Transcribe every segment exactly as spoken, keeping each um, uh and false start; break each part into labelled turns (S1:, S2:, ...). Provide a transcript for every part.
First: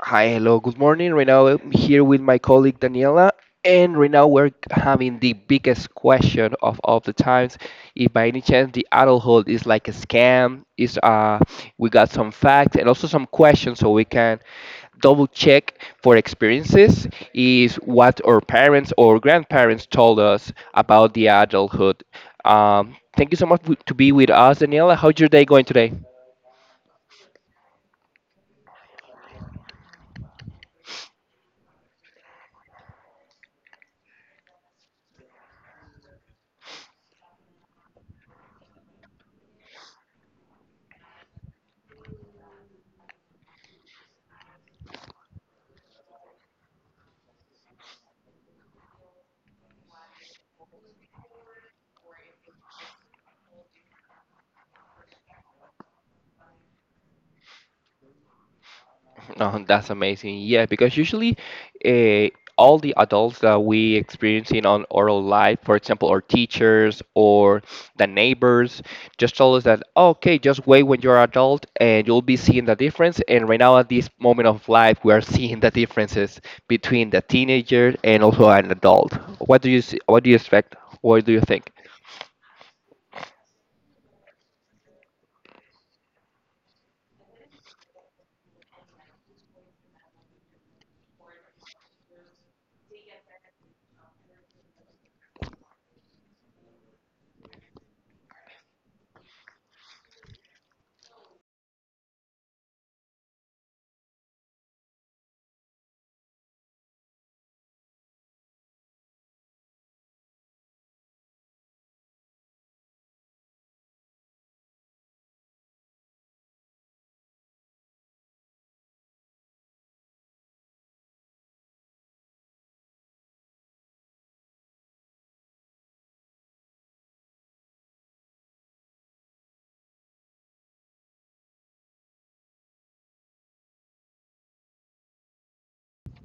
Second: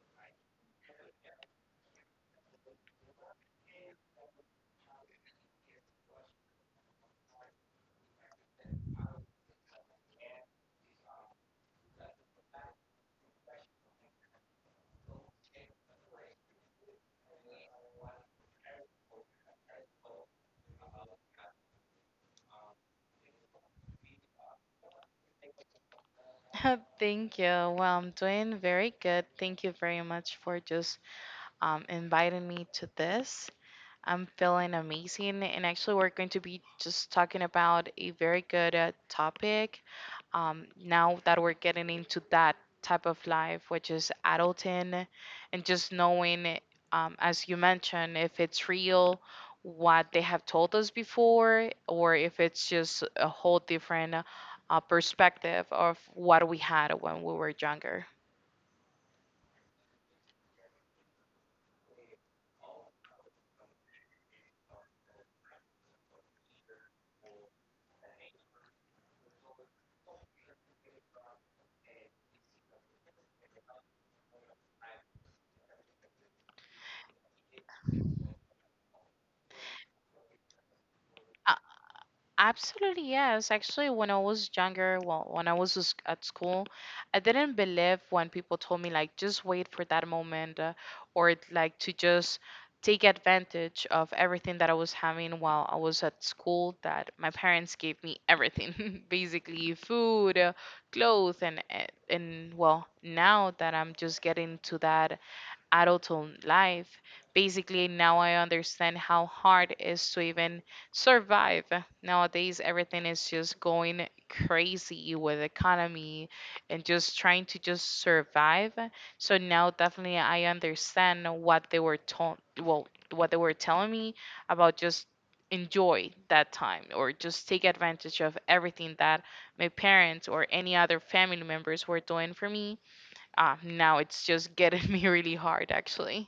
S1: Hi, hello, good morning. Right now, I'm here with my colleague Daniela, and right now we're having the biggest question of all the times. If by any chance the adulthood is like a scam, is uh, we got some facts and also some questions so we can double check for experiences. Is what our parents or grandparents told us about the adulthood. Um, thank you so much w- to be with us, Daniela. How's your day going today?
S2: Thank you. Well, I'm doing very good. Thank you very much for just um, inviting me to this. I'm feeling amazing. And actually, we're going to be just talking about a very good uh, topic um, now that we're getting into that type of life, which is adulting and just knowing, um, as you mentioned, if it's real, what they have told us before, or if it's just a whole different uh, perspective of what we had when we were younger.
S1: Oh, that's amazing. Yeah, because usually uh, all the adults that we experiencing on oral life, for example, our teachers or the neighbors, just told us that, "Oh, okay, just wait when you're adult and you'll be seeing the difference. And right now at this moment of life, we are seeing the differences between the teenager and also an adult. What do you see, what do you expect? What do you think?
S2: Absolutely, yes. Actually, when I was younger, well, when I was s- at school, I didn't believe when people told me, like, just wait for that moment, uh, or like to just take advantage of everything that I was having while I was at school, that my parents gave me everything, basically food, uh, clothes, and, and, and well, now that I'm just getting to that adult life. Basically, now I understand how hard it is to even survive. Nowadays, everything is just going crazy with economy and just trying to just survive. So now definitely I understand what they were told, well, what they were telling me about just enjoy that time or just take advantage of everything that my parents or any other family members were doing for me. Ah, now it's just getting me really hard, actually.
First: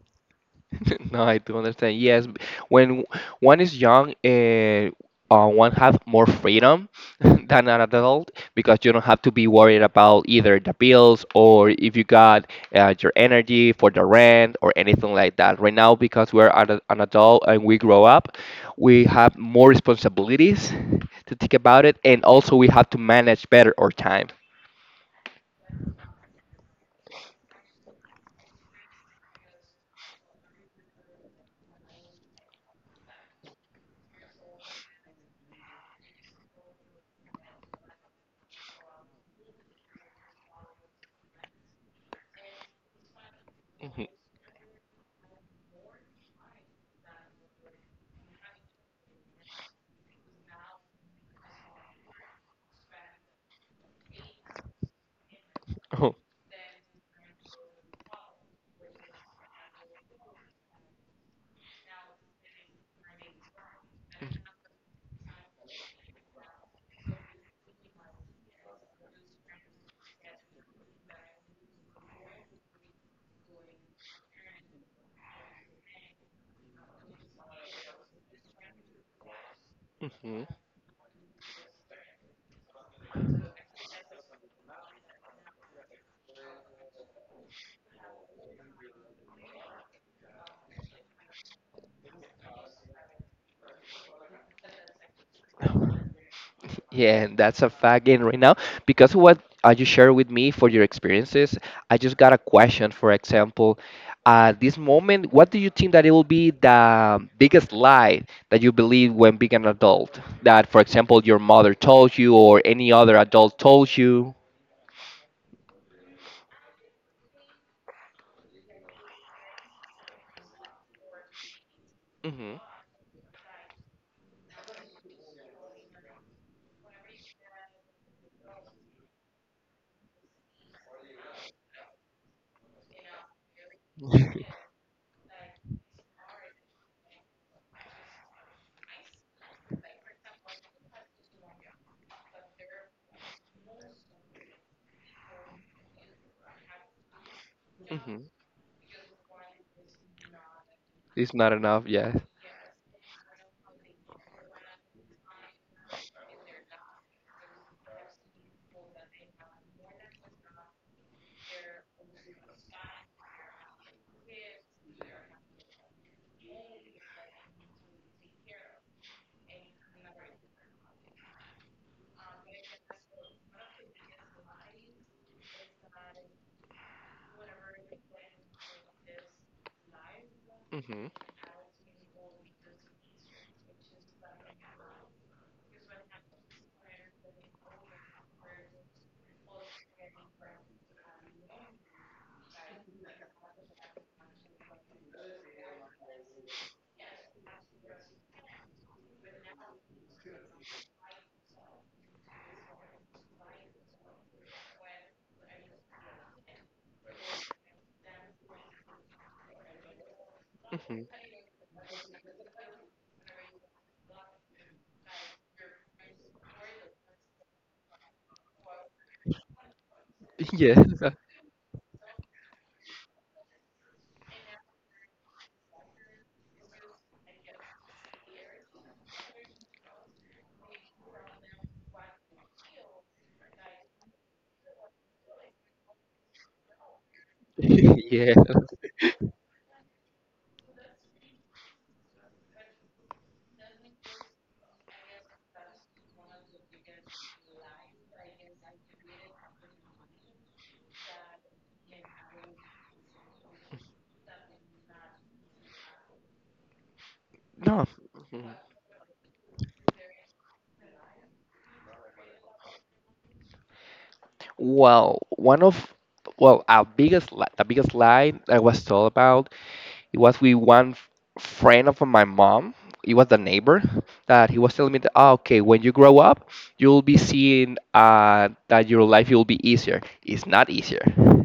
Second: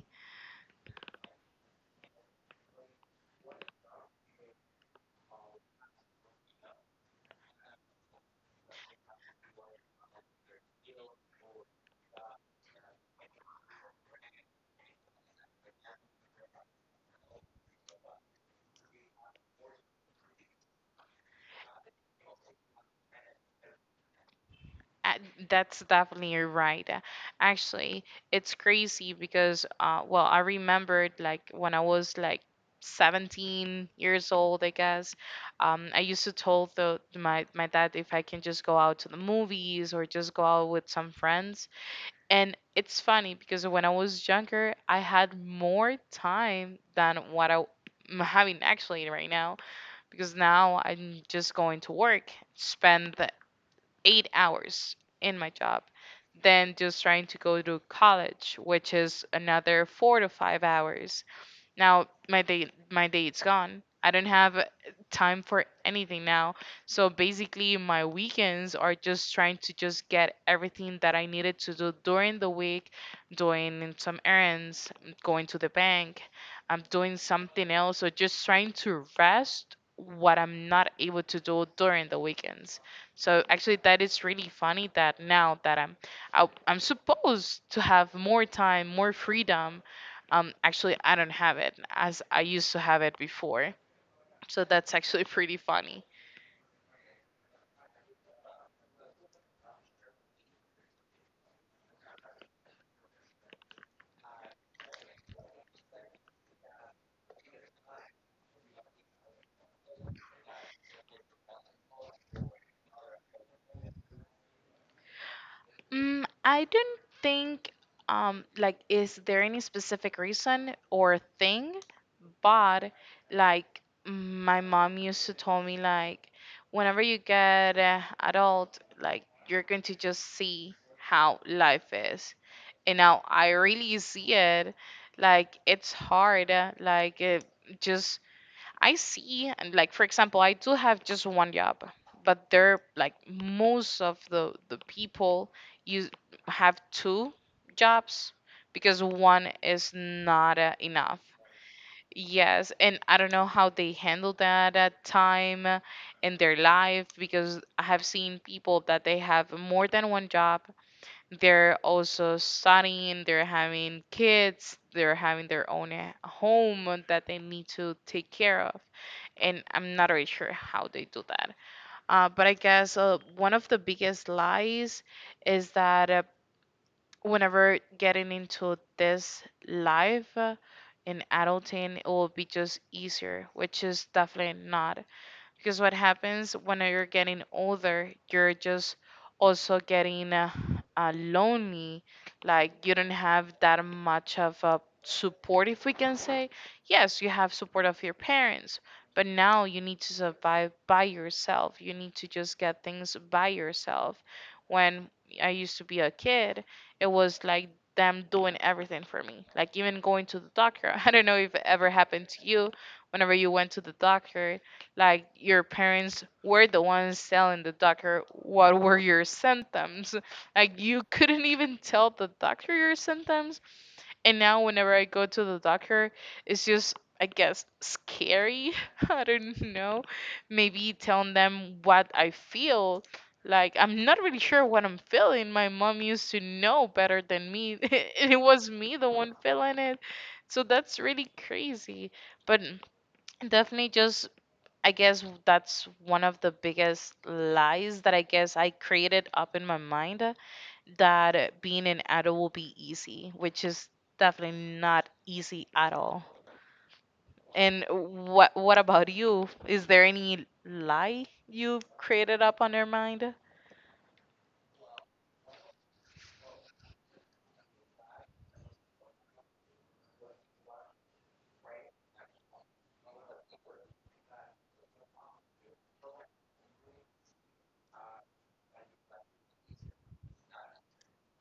S1: No, I do understand. Yes, b- when one is young, uh, uh, one have more freedom than an adult because you don't have to be worried about either the bills or if you got uh, your energy for the rent or anything like that. Right now, because we're ad- an adult and we grow up, we have more responsibilities to think about it, and also we have to manage better our time.
S2: Uh, That's definitely right. Uh, actually, it's crazy because, uh, well, I remembered like when I was like seventeen years old, I guess. Um, I used to tell the my my dad if I can just go out to the movies or just go out with some friends. And it's funny because when I was younger, I had more time than what I- I'm having actually right now, because now I'm just going to work, spend the eight hours in my job,
S1: Mhm.
S2: then just trying to go to college, which is another four to five hours. Now my day, my date's gone. I don't have uh, time for anything now. So basically my weekends are just trying to just get everything that I needed to do during the week, doing some errands, going to the bank, I'm doing something else, or just trying to rest what
S1: Mhm.
S2: I'm not able to do during the weekends. So actually that is really funny that now that I'm I, I'm supposed to have more time, more freedom, um, actually, I don't have it as I used to have it before. So that's actually pretty funny.
S1: Yeah, and that's a fact again right now because of what uh, you share with me for your experiences. I just got a question. For example, at this moment, what do you think that it will be the biggest lie that you believe when being an adult? That, for example, your mother told you or any other adult told you.
S2: Mm, I don't think, um, like, is there any specific reason or thing?
S1: Hmm.
S2: But, like, my mom used to tell me, like, whenever you get uh, adult, like, you're going to just see how life is. And now I really see it. Like, it's hard. Uh, like, it just, I see, and like for example, I do have just one job, but they're like most of the the people you have two
S1: Hmm.
S2: jobs because one is not uh, enough.
S1: It's not enough. Yeah.
S2: Yes, and I don't know how they handle that at time in their life, because I have seen people that they have more than one job, they're also studying, they're having kids, they're having their own uh, home that they need to take care of. And I'm not really sure how they do that. Uh, but I guess uh, one of the biggest lies is that, uh, whenever getting into this life, uh,
S1: Hmm.
S2: in adulting, it will be just easier, which is definitely not, because what happens when you're getting older, you're just also getting, uh, uh, lonely, like you don't have that much of a support, if we can say. Yes, you have support of your parents, but now you need to survive by yourself, you need to just get things by yourself. When I used to be a kid, it was like them doing everything for me, like even going to the doctor.
S1: Hmm.
S2: I don't know if it ever happened to you, whenever you went to the doctor, like your parents were the ones telling the doctor what were your symptoms,
S1: Yeah.
S2: like you couldn't even tell the doctor your symptoms. And now whenever I go to the doctor, it's just, I guess, scary. I don't know, maybe telling them what I feel, like I'm not really sure what I'm feeling. My mom used to know better than me.
S1: Yeah.
S2: And it was me the one feeling it, so that's really crazy. But definitely, just, I guess that's one of the biggest lies that I guess I created up in my mind, uh, that being an adult will be easy, which is definitely not easy at all.
S1: No.
S2: And what what about you? Is there any lie you created up on your mind?
S1: Well, one of well, our biggest li- the biggest lie I was told about it was with one f- friend of my mom. It was the neighbor that he was telling me that "Ah, okay, when you grow up, you'll be seeing uh, that your life will be easier. It's not easier.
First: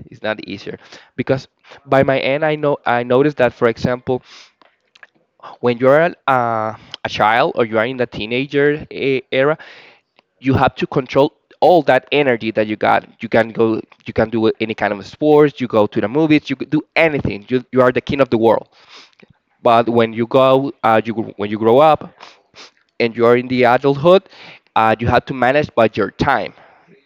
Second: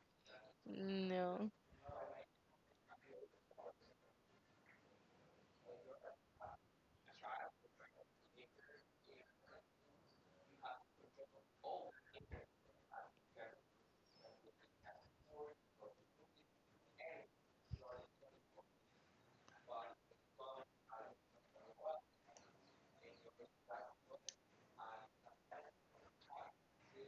S1: It's not easier because
S2: No.
S1: by my end, I know I noticed that, for example, when you're a, uh, a child or you are in the teenager e- era, you have to control all that energy that you got. You can go, you can do any kind of sports. You go to the movies. You could do anything. You, you are the king of the world. But when you go, uh, you gr- when you grow up and you are in the adulthood, uh, you have to manage by your time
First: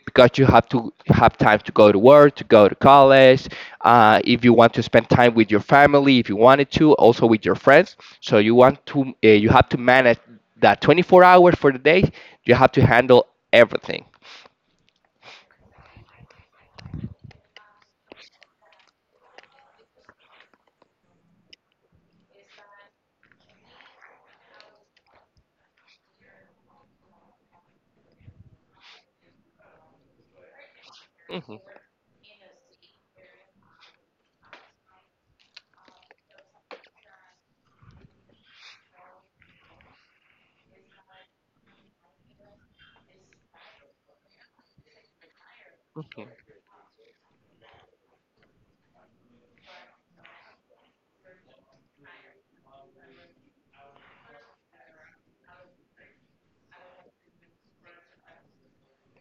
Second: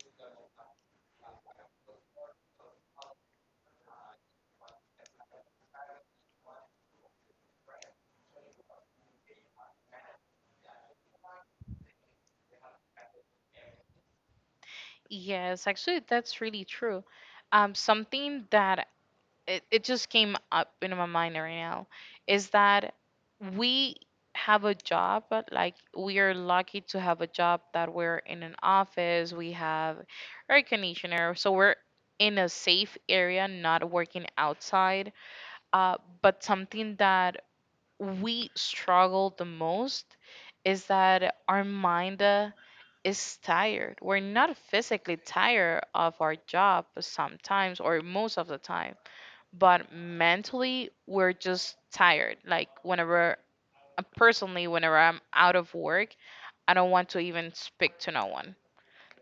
S1: because you have to have time to go to work, to go to college. Uh, if you want to spend time with your family, if you wanted to, also with your friends. So you want to, uh, you have to manage that twenty-four hours for the day. You have to handle everything.
S2: Yes, actually, that's really true. Um, something that, it, it just came up in my mind right now is that we have a job, but, like, we are lucky to have a job that we're in an office, we have air conditioner, so we're in a safe area, not working outside. Uh, but something that we struggle the most is that our mind, uh, is tired. We're not physically tired of
S1: Mhm.
S2: our job sometimes, or most of the time, but mentally we're just tired. Like whenever, uh, personally whenever I'm out of work, I don't want to even speak to no one.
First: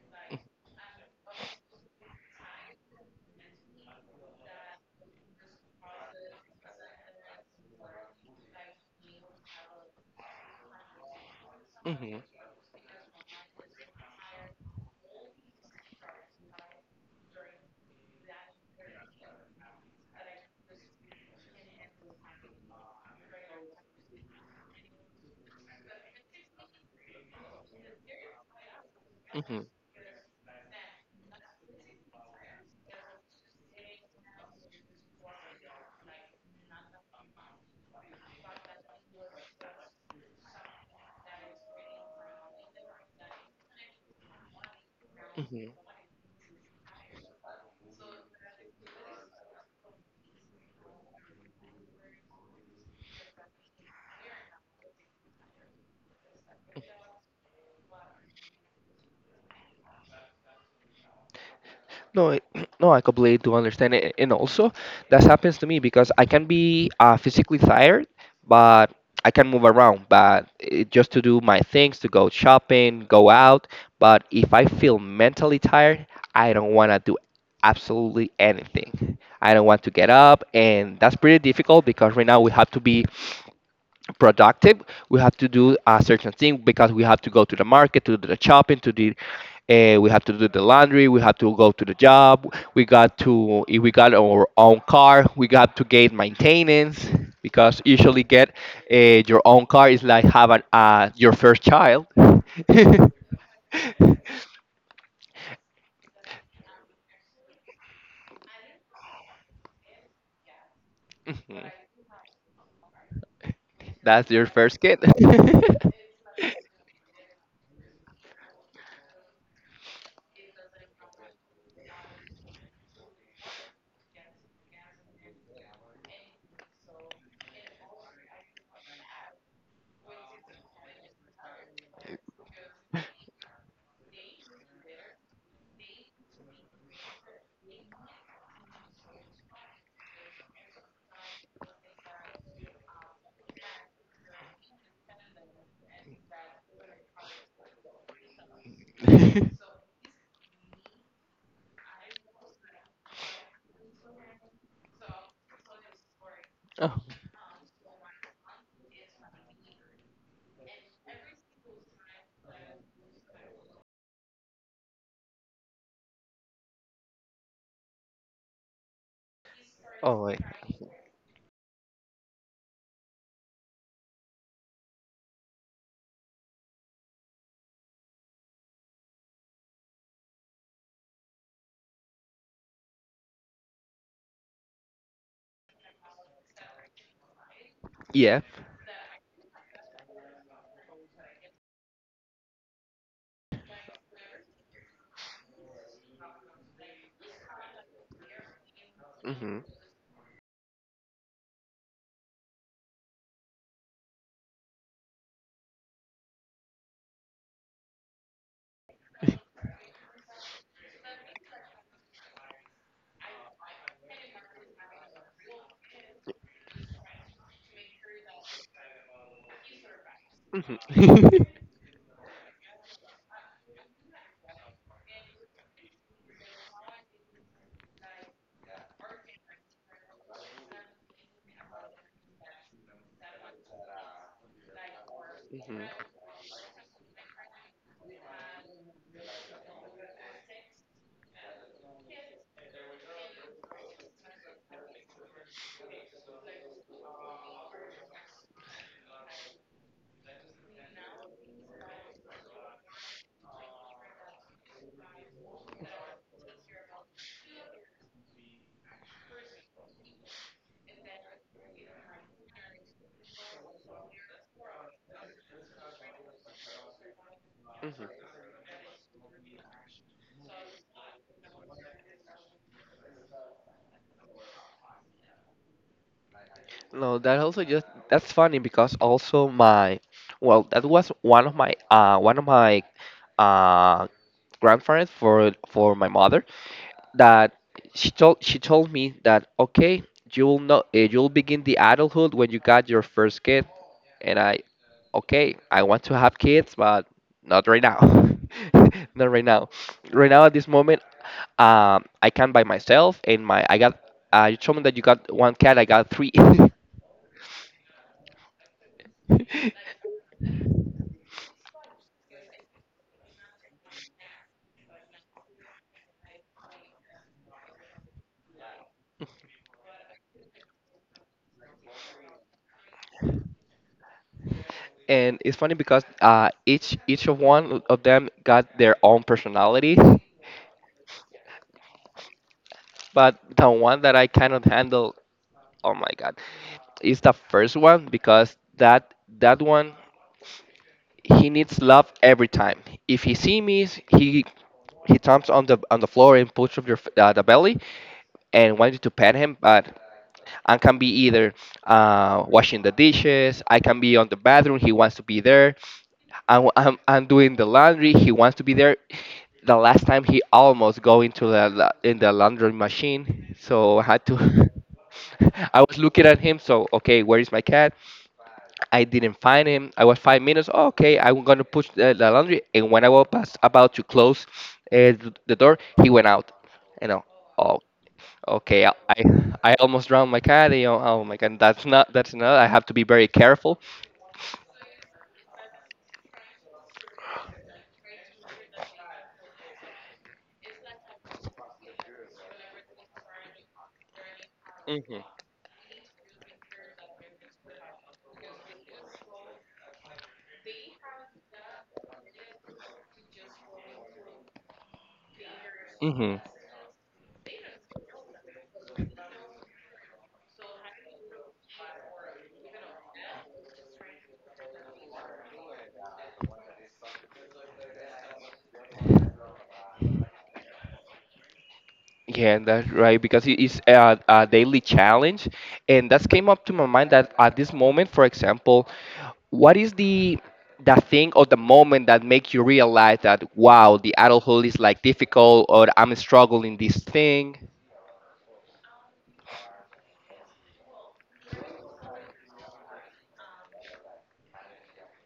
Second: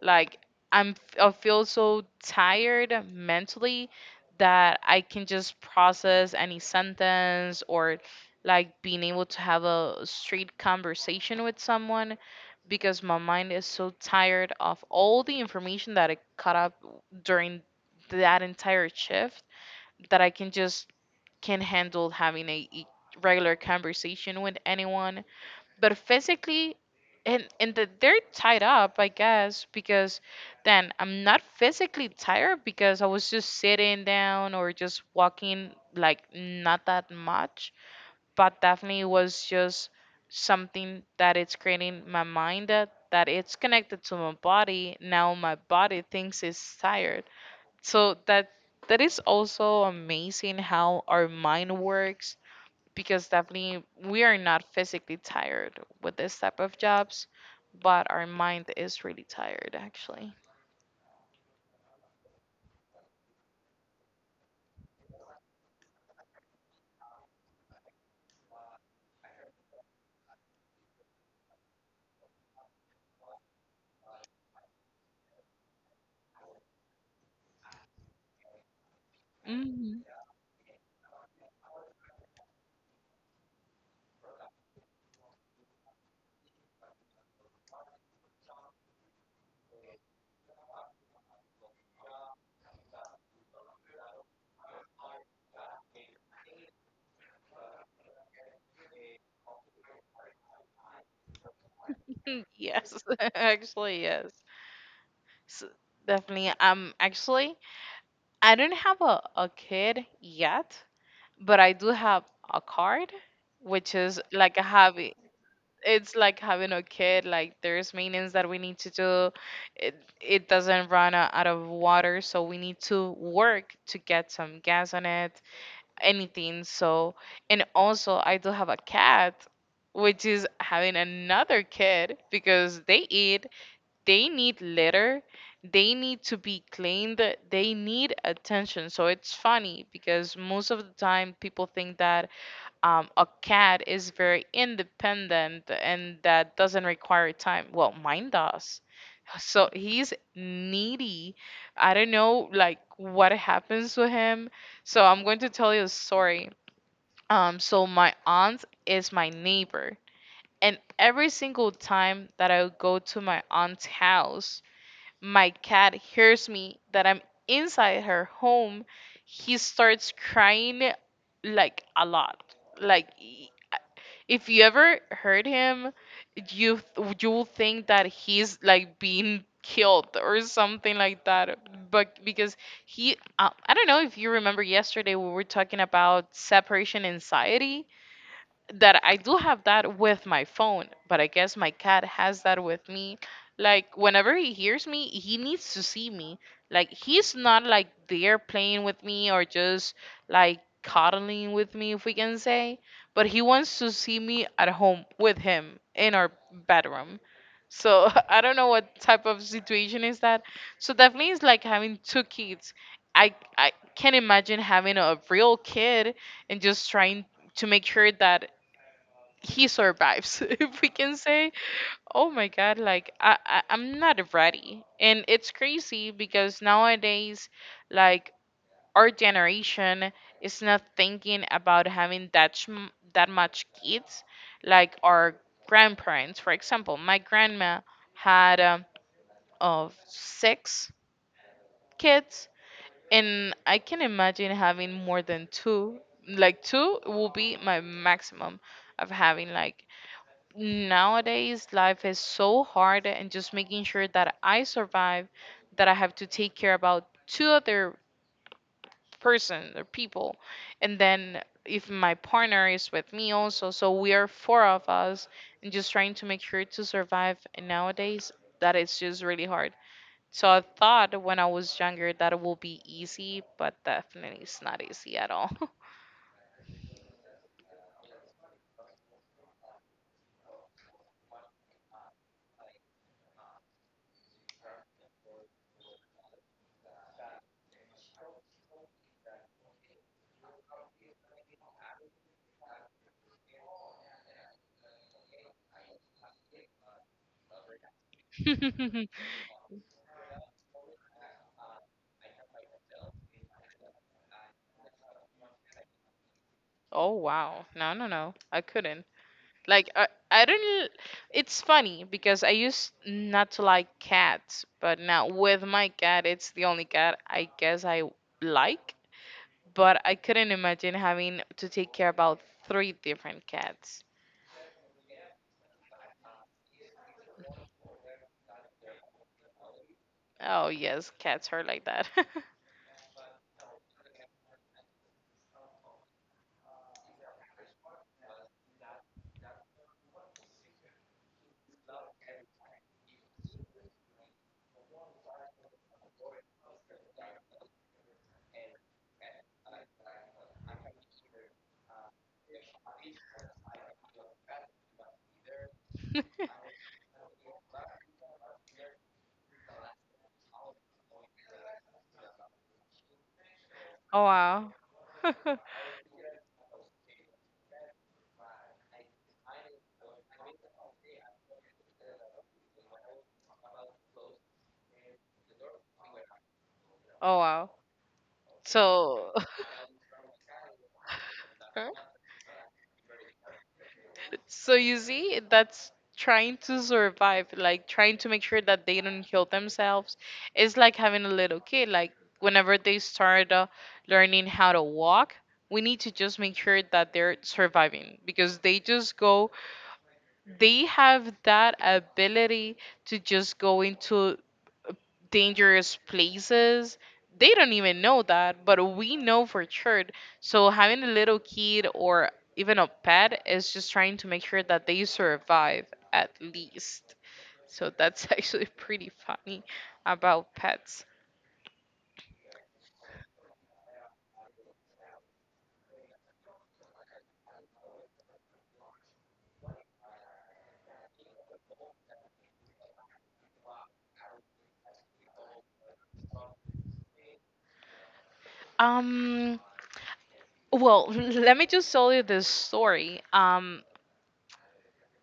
S2: Like, i'm I feel so tired mentally that I can just process any sentence, or like being able to have a straight conversation with someone,
S1: Mhm.
S2: because my mind is so tired of all the information that I caught up during that entire shift, that I can just can handle having a e- regular conversation with anyone. But physically, and and that they're tied up, I
S1: Mhm.
S2: guess, because then I'm not physically tired because I was just sitting down or just walking, like not that much. But definitely it was just something that it's creating my mind, that that it's connected to my body. Now my
S1: Mhm.
S2: body thinks it's tired, so that that is also amazing how our mind works, because definitely we are not physically tired with this type of jobs, but our mind is really tired actually.
S1: No, I- no, I completely do understand it, and also that happens to me because I can be uh, physically tired, but I can move around, but it, just to do my things, to go shopping, go out. But if I feel mentally tired, I don't want to do absolutely anything. I don't want to
S2: Hmm.
S1: get up, and that's pretty difficult because right now we have to be productive. We have to do a certain thing because we have to go to the market, to do the shopping, to do Uh, we have to do the laundry. We have to go to the job. We got to if we got our own car, we got to get maintenance because usually get uh, your own car is like have an, uh, your first child.
S2: Yes, actually yes. So definitely, um, actually, I don't have a, a kid yet, but I do have a card, which is
S1: That's your
S2: like a
S1: first kid.
S2: hobby. It's like having a kid, like there's maintenance that we need to do it, it doesn't run o- out of water, so we need to work to get some gas on it, anything. So, and also I do have a cat, which is having another kid because they eat, they need litter, they need to be cleaned, they need attention. So it's funny because most of the time people think that um, a cat is very independent and that doesn't require time. Well, mine does. So he's needy. I don't know, like, what happens to him. So I'm going to tell you a story.
S1: Oh.
S2: Um, so my aunt is my neighbor, and every single time that I go to my aunt's house, my cat hears me that I'm inside her home. He starts
S1: Oh my.
S2: crying, like, a lot, like, if you ever heard him, you th- you'll think that he's like being killed or something like that. But because he, uh, I don't know if you remember, yesterday we were talking about separation anxiety
S1: Yeah.
S2: that I do have that with my phone, but I guess my cat has that with me. Like whenever he hears me, he needs to see me. Like he's not like there playing with me or
S1: Mhm.
S2: just like cuddling with me, if we can say, but he wants to see me at home with him in our bedroom. So I don't know what type of situation is that. So definitely it's like having two kids. I I can't imagine having a real kid and just trying to make sure that he survives,
S1: Mhm.
S2: if we can say. Oh my god, like, I, I I'm not ready. And it's crazy because nowadays, like, our generation is not thinking about having that sm- that much kids, like our grandparents. For example, my grandma had, um, of six kids, and I can imagine having more than two. Like, two will be my maximum of having, like, nowadays life is so hard, and just making sure that I survive, that I have to take care about two other persons or people, and then if my partner is with me also, so we are four of us, and just trying to make sure to survive. And nowadays that is just really hard, so I thought when I was younger that it will be easy, but definitely it's not easy at all.
S1: No, that also just that's funny because also my well that was one of my uh one of my uh grandparents for for my mother that she told she told me that okay you'll know you'll begin the adulthood when you got your first kid and I okay I want to have kids but not right now. Not right now, right now at this moment, um I can by myself and my I got uh, you told me that you got one cat I got three.
S2: Oh wow, no, no, no, I couldn't. Like, I, I don't. It's funny because I used not to like cats, but now with my cat, it's the only cat I guess I like. But I couldn't imagine having to take care about three different cats.
S1: And it's funny because uh, each each of one of them got their own personality,
S2: Oh yes, cats are like that.
S1: but the one that I cannot handle, oh my god, is the first one because that that one he needs love every time. If he see me, he he jumps on the on the floor and pushes up your f- uh, the belly and wants you to pet him, but I can be either uh, washing the dishes, I can be on the bathroom, he wants to be there, I'm, I'm, I'm doing the laundry. He wants to be there. The last time he almost go into the la- in the laundry machine, so I had
S2: Oh
S1: to.
S2: wow. Oh
S1: I was looking at him. So okay, where is my cat? I didn't find him. I was five minutes. "Oh, okay, I'm gonna push the, the laundry. And when I was past, about to close uh, th- the door, he went out. You know,
S2: wow.
S1: oh, okay. I I
S2: So
S1: I almost drowned my cat. You know, oh my god, that's not that's not. I have to be very careful.
S2: so you see, that's trying to survive, like trying to make sure that they don't kill themselves. It's like having a little kid. Like whenever they start uh, learning how to
S1: Hmm.
S2: walk, we need to just make sure that they're surviving because they just go. They have that ability to just go into dangerous
S1: Hmm.
S2: places. They don't even know that, but we know for sure. So having a little kid or even a pet is just trying to make sure that they survive at least. So that's actually pretty funny about pets.
S1: Yeah, that's right, because it is a, a daily challenge. And that's came up to my mind that at this moment, for example, what is the the thing or the moment that make you realize that wow, the adulthood is like difficult or I'm struggling this thing?
S2: Um well, let me just tell you this story. Um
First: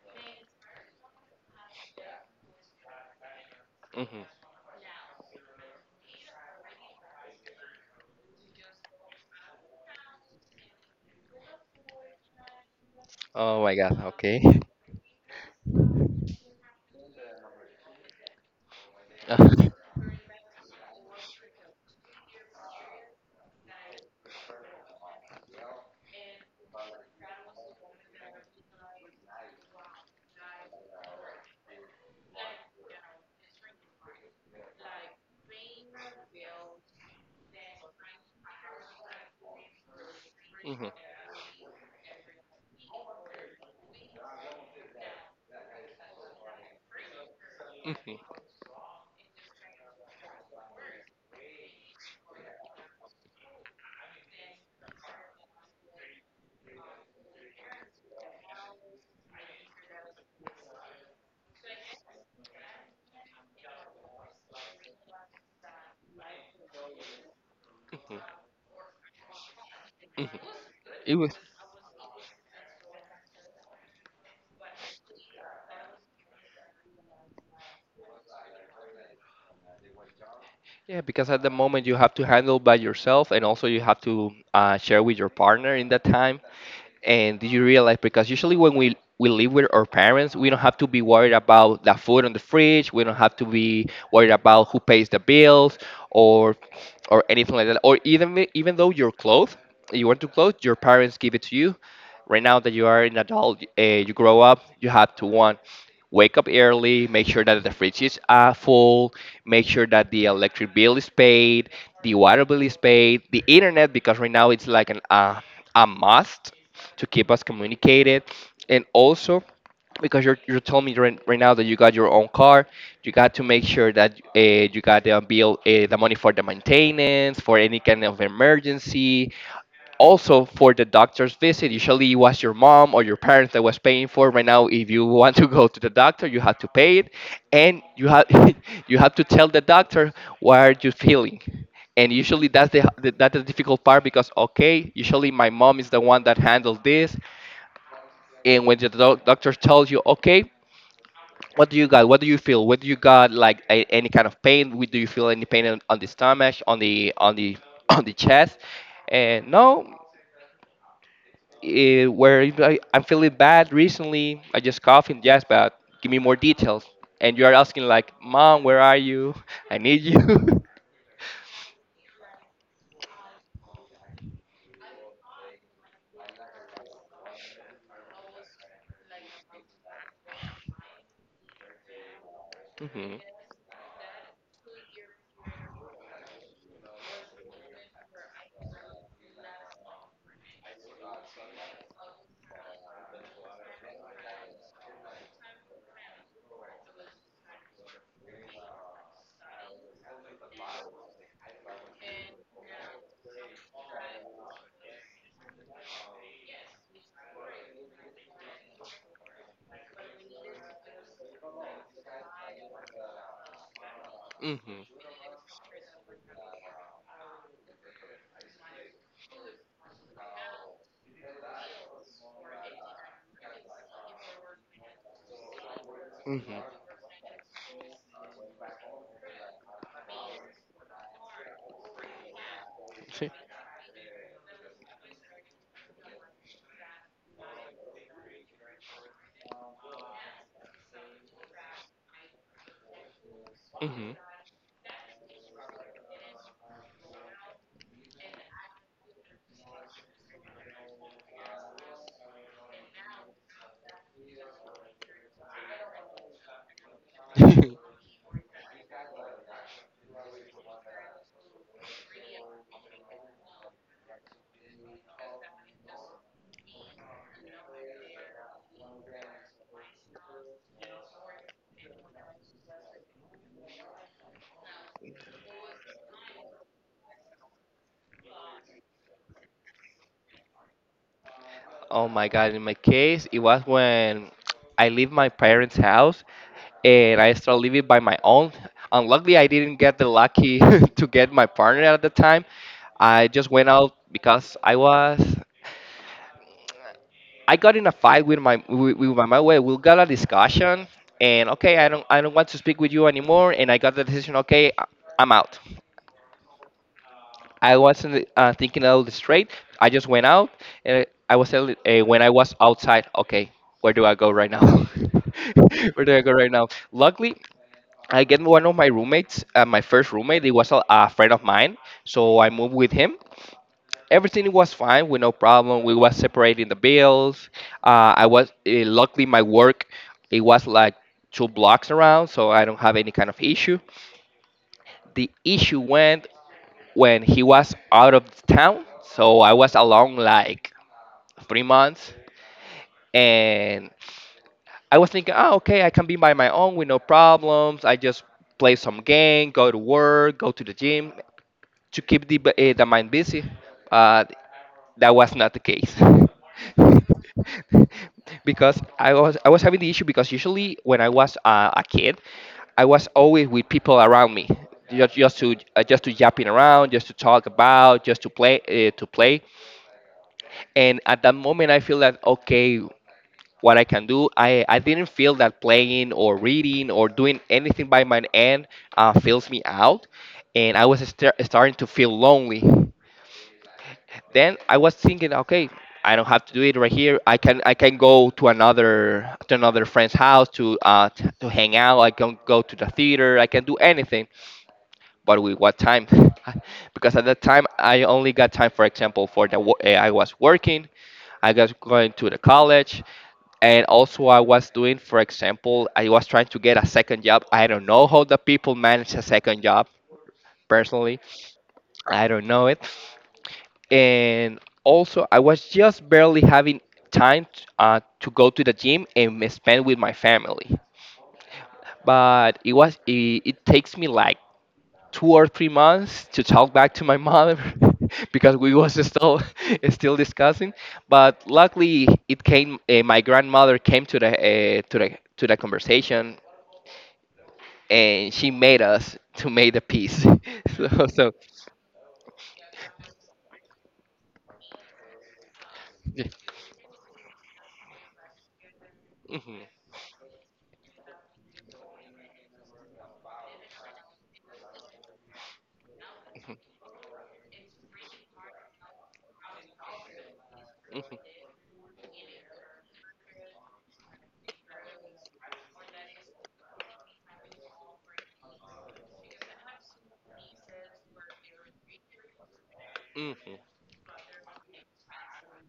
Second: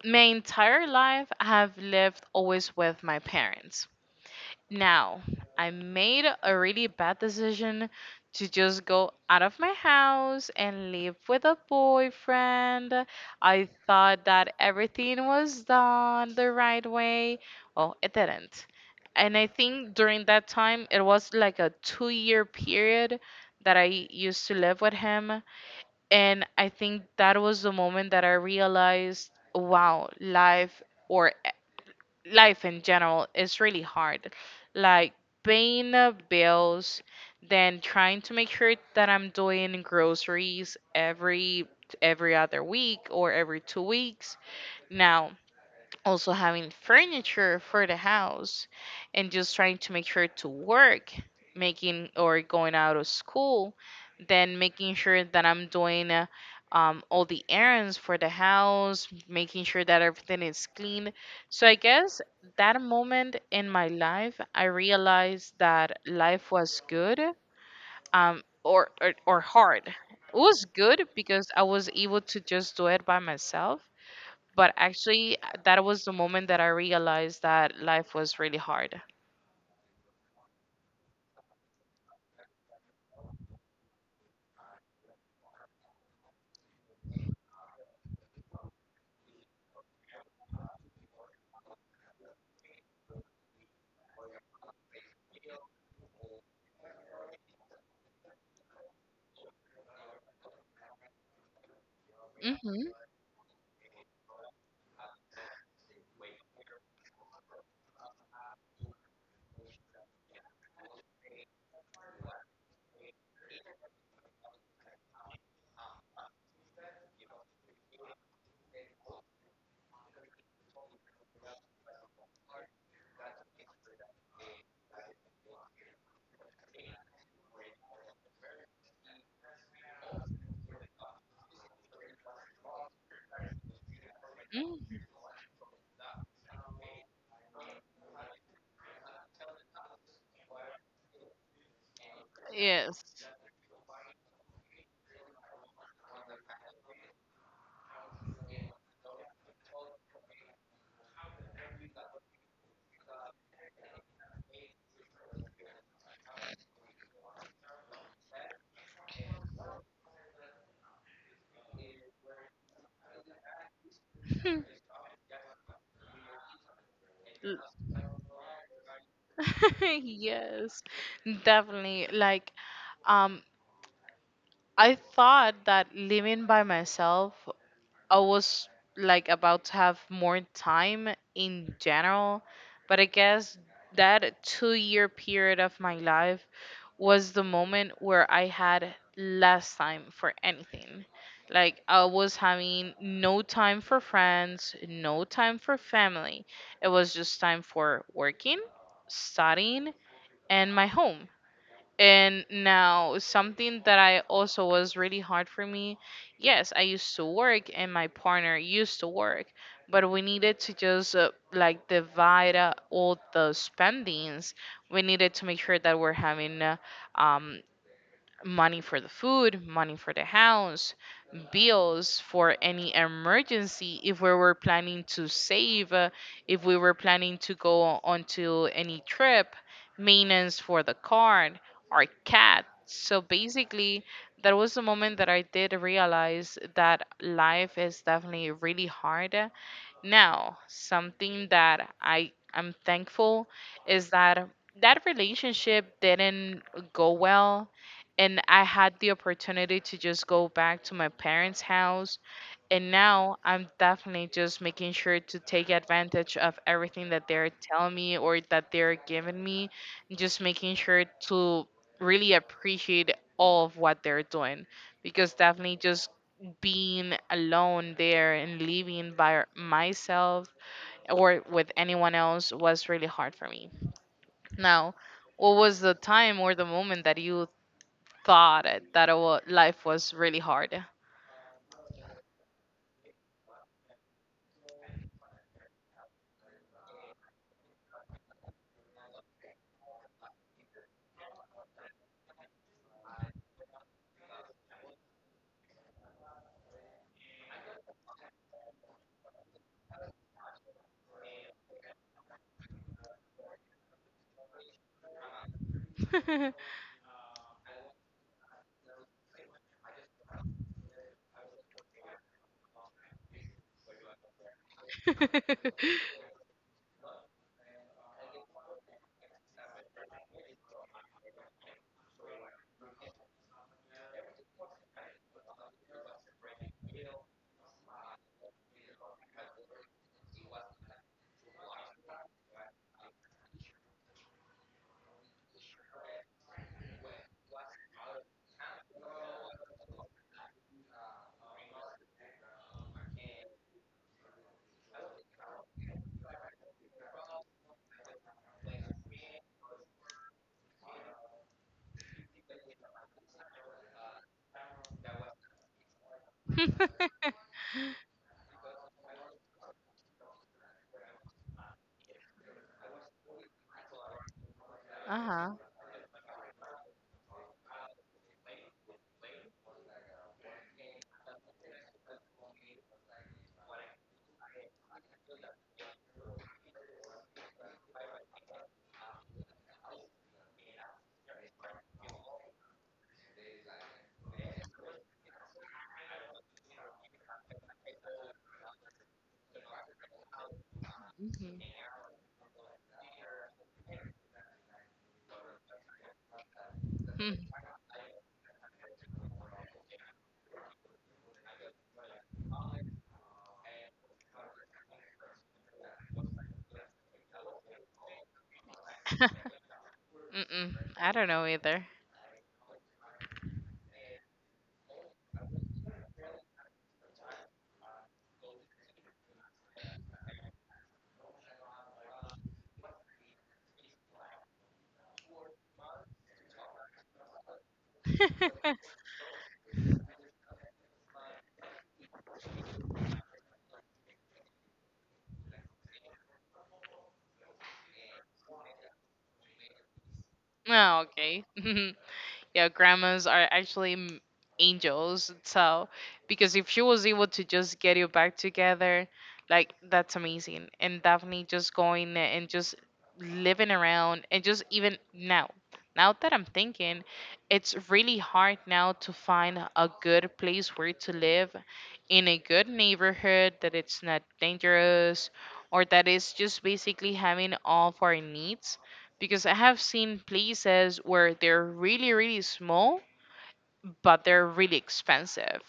S2: My entire life I have lived always with my parents.
S1: Hmm.
S2: Now, I made a really bad decision to just go out of my house and live with a boyfriend.
S1: Oh
S2: I
S1: my God,
S2: thought
S1: okay.
S2: that everything was done the right way. Well, it didn't. And I think during that time, it was like a two year period that I used to live with him. And I think that was the moment that I realized wow, life or life in general is really hard. Like paying the bills, then trying to make sure that I'm doing groceries
S1: Mhm,
S2: every every other week or every two weeks. Now, also having furniture for the
S1: mhm,
S2: house and just trying to make sure to work, making or going out of school, then making sure that I'm doing uh, um, all the errands for the house, making sure that everything is clean. So I guess that moment in my life I realized that life was good,
S1: mhm,
S2: um, or, or, or hard.
S1: mhm.
S2: It was good
S1: It was
S2: because I was able to just do it by myself, but actually, uh, that was the moment that I realized that life was really hard.
S1: yeah, because at the moment you have to handle by yourself and also you have to uh, share with your partner in that time. And did you realize because usually when we we live with our parents, we don't have to be worried about the food on the fridge. We don't have to be worried about who pays the bills or or anything like that. Or even even though your clothes, you want to clothes, your parents give it to you. Right now that
S2: Hmm.
S1: you are an adult, uh, you grow up, you have to one, wake up early, make sure that the fridges are full, make sure that the electric bill is paid, the water bill is paid, the internet because right now it's like an uh, a must to keep us communicated and also because you're, you told me right, right now that you got your own car, you got to make sure that uh, you got the bill uh, the money for the maintenance for any kind of emergency, also for the doctor's visit. Usually it was your mom or your parents that was paying for it. Right now if
S2: Mm.
S1: you want to go to the doctor you have to pay it, and you have you have to tell the doctor what are you feeling. And usually that's the
S2: Yes.
S1: that's the difficult part because okay usually my mom is the one that handled this. And when the doc- doctor tells you okay, what do you got, what do you feel, what do you got, like a, any kind of pain. We- do you feel any pain on, on the stomach on the on the on the chest? And no, eh, where you like, I'm feeling bad recently, I
S2: Hmm.
S1: just coughing, yes, but give me more details. And you're
S2: L-
S1: asking like mom where are you I need you.
S2: Yes, definitely. Like, um, I thought that living by myself I was like about to have more time in general, but I
S1: Hmm.
S2: guess that two year period of my life was the moment where I had less time for anything. Like I was having no time for friends, no time for family. It was just time for working, studying, and my home. And now, something that I also was really hard for me. Yes, I used to work, and my partner used to work, but we needed to just uh, like divide uh, all the spendings.
S1: Hmm.
S2: We needed to make sure that we're having uh, um, money for the food, money for the house, bills for any emergency. If we were planning to save, uh, if we were planning to go onto any trip, maintenance for the car, our cat. So basically, that was the moment that I did realize that life is definitely really hard. Now, something that I am thankful is that that relationship didn't go well and I had the opportunity to just go back to my parents' house. And now I'm definitely just making sure to take advantage of everything that they're
S1: Hmm.
S2: telling me or that they're giving me, and just making sure to really appreciate all of what they're doing. Because definitely just being alone there and living by myself or with anyone else was really hard for me. Now, what was the time or the moment that you thought it, that it wa- life was really hard.
S1: Oh my God, in my case, it was when I leave my parents' house and I start living by my own. Unluckily, I didn't get the lucky to get my partner at the time. I just went out because I was I got in a fight with my with, with my, my way. We got a discussion, and okay, I don't I don't want to speak with you anymore. And I got the decision. Okay, I- I'm out. I wasn't uh, thinking out this straight. I just went out, and I was telling uh, when I was outside. Okay, where do I go right now? Where do I go right now? Luckily, I get one of my roommates. Uh, my first roommate, he was a, a friend of mine, so I moved with him. Everything was fine, with no problem. We was separating the bills. Uh, I was uh, luckily my work. It was like two blocks around, so I don't have any kind of issue. The issue went when he was out of town. So I was alone like three months, and I was thinking, oh, okay, I can be by my own with no problems. I just play some game, go to work, go to the gym to keep the b- eh, the mind busy, but that was not the case. Because I was I was having the issue because usually when I was uh, a kid, I was always with people around me, just,
S2: Uh
S1: just
S2: huh.
S1: to uh, just to yapping around, just to talk about, just to play uh, to play. And at that moment, I feel that okay, what I can do, I I didn't feel that playing or reading or doing anything by my end uh, fills me out, and I was sta- starting to feel lonely. Then I was thinking, okay, I don't have to do it right here. I can I can go to another to another friend's house to uh t- to hang
S2: Mm.
S1: out. I can go to the theater. I can do anything. But with what time? Because at that time I only got time, for example, for the wo- eh, I was working. I was going to the college, and also I was doing, for example, I was trying to get a second job. I don't know how the people manage a second job.
S2: Mm-mm. I
S1: Personally,
S2: don't know either.
S1: I don't know it and also I was just barely having time t- uh, to go to the gym and m- spend with my family. But it was it, it takes me like two or three months to talk back to my mother because we was still still discussing. But luckily, it came. Uh, my grandmother came to the uh, to the to the conversation and she made us to make the peace.
S2: Oh,
S1: so so.
S2: okay. Yeah, grandmas are actually m- angels, so
S1: Yeah.
S2: because if she was able to just get you back together
S1: Hmm.
S2: like that's amazing. And definitely just going and just living around and just even now, now that I'm thinking, it's really hard now to find a good place where to live, in a good neighborhood that it's not dangerous or that is just basically having all of our needs, because I have seen places where they're really, really small,
S1: Hmm.
S2: but they're really expensive.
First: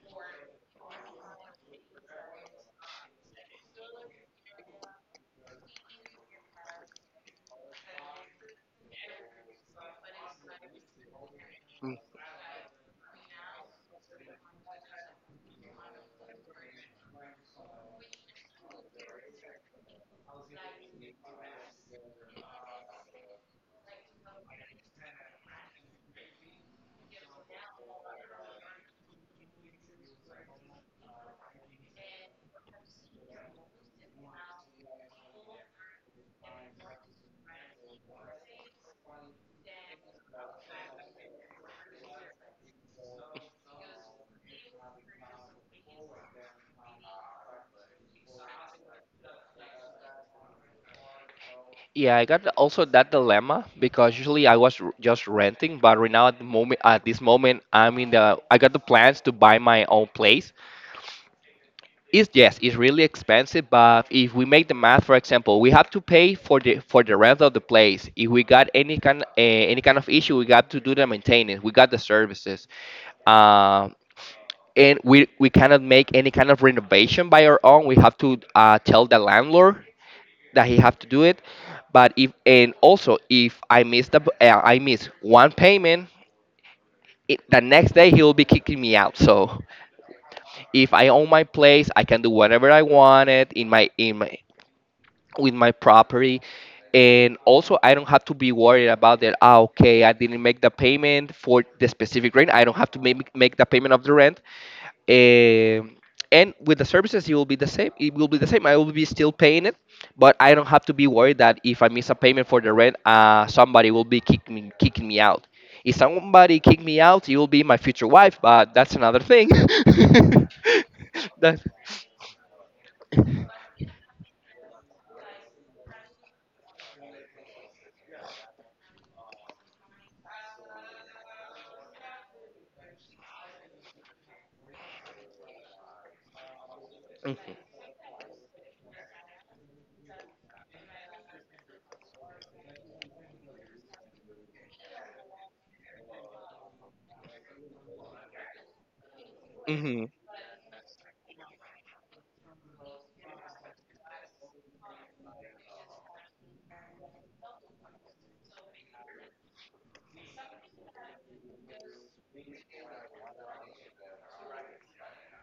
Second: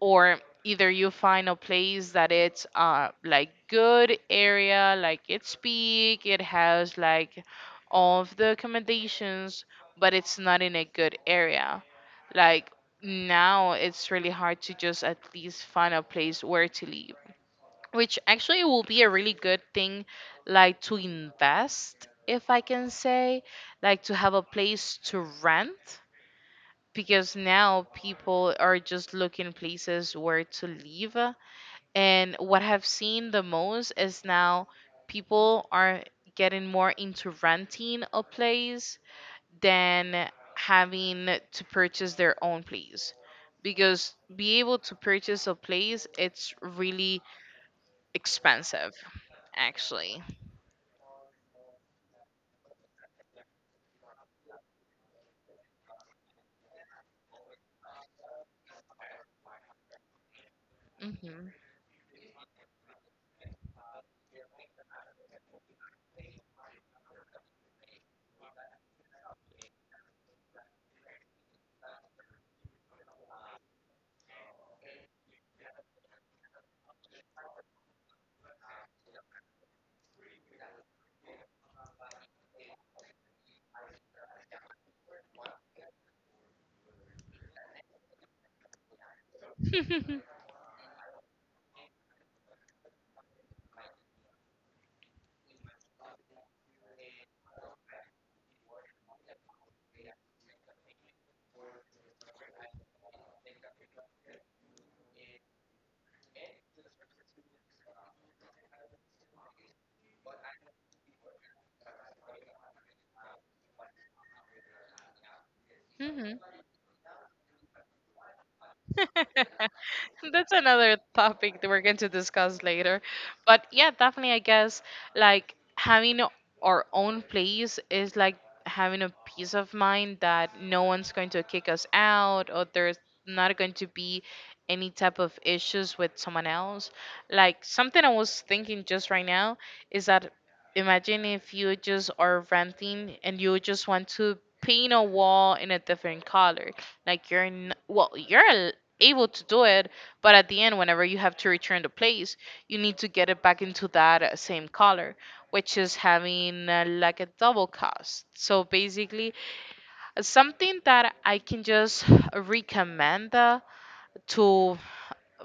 S2: Or either you find a place that it's uh like good area, like it's big, it has like all of the accommodations, but it's not in a good area. Like now it's really hard to just at least find a place where to live, which actually will be a really good thing, like to invest if I can say, like to have a place to rent, because now people are just looking places where to live. And what I've seen the most is now people are getting more into renting a place than having to purchase their own place, because be able to purchase a place it's really expensive, actually.
S1: Yeah, I got also that dilemma because usually I was r- just renting, but right now at the moment, at this moment, I'm in the I got the plans to buy my own place.
S2: Hmm.
S1: It's yes, it's really expensive, but if we make the math, for example, we have to pay for the for the rent of the place. If we got any kind uh, any kind of issue, we got to do the maintenance. We got the services. Um, and we we cannot make any kind of renovation by our own. We have to uh, tell the landlord that he have to do it. But if and also if I miss the uh, I miss one payment, it, the next day he will be kicking me out. So if I own my place, I can do whatever I wanted in my in my with my property. And also, I don't have to be worried about that. Ah, okay, I didn't make the payment for the specific rent. I don't have to make make the payment of the rent um and with the services, it will be the same. It will be the same. I will be still paying it, but I don't have to be worried that if I miss a payment for the rent, uh, somebody will be kicking me, kicking me out. If
S2: Hmm.
S1: somebody kick me out, it will be my future wife, but that's another thing.
S2: That's another topic
S1: That,
S2: that we're going to discuss later. But yeah, definitely, I guess like having o- our own place is like having a peace of mind that no one's going to kick us out or there's not going to be any type of issues with someone else. Like something I was thinking just right now is that imagine if you just are renting and you just want to paint a wall in a different color. Like you're n- well, you're able to do it,
S1: hmm.
S2: but at the end, whenever you have to return the place, you need to get it back into that uh, same color, which is having uh, like a double cost. So basically, uh, something that I can just recommend uh, to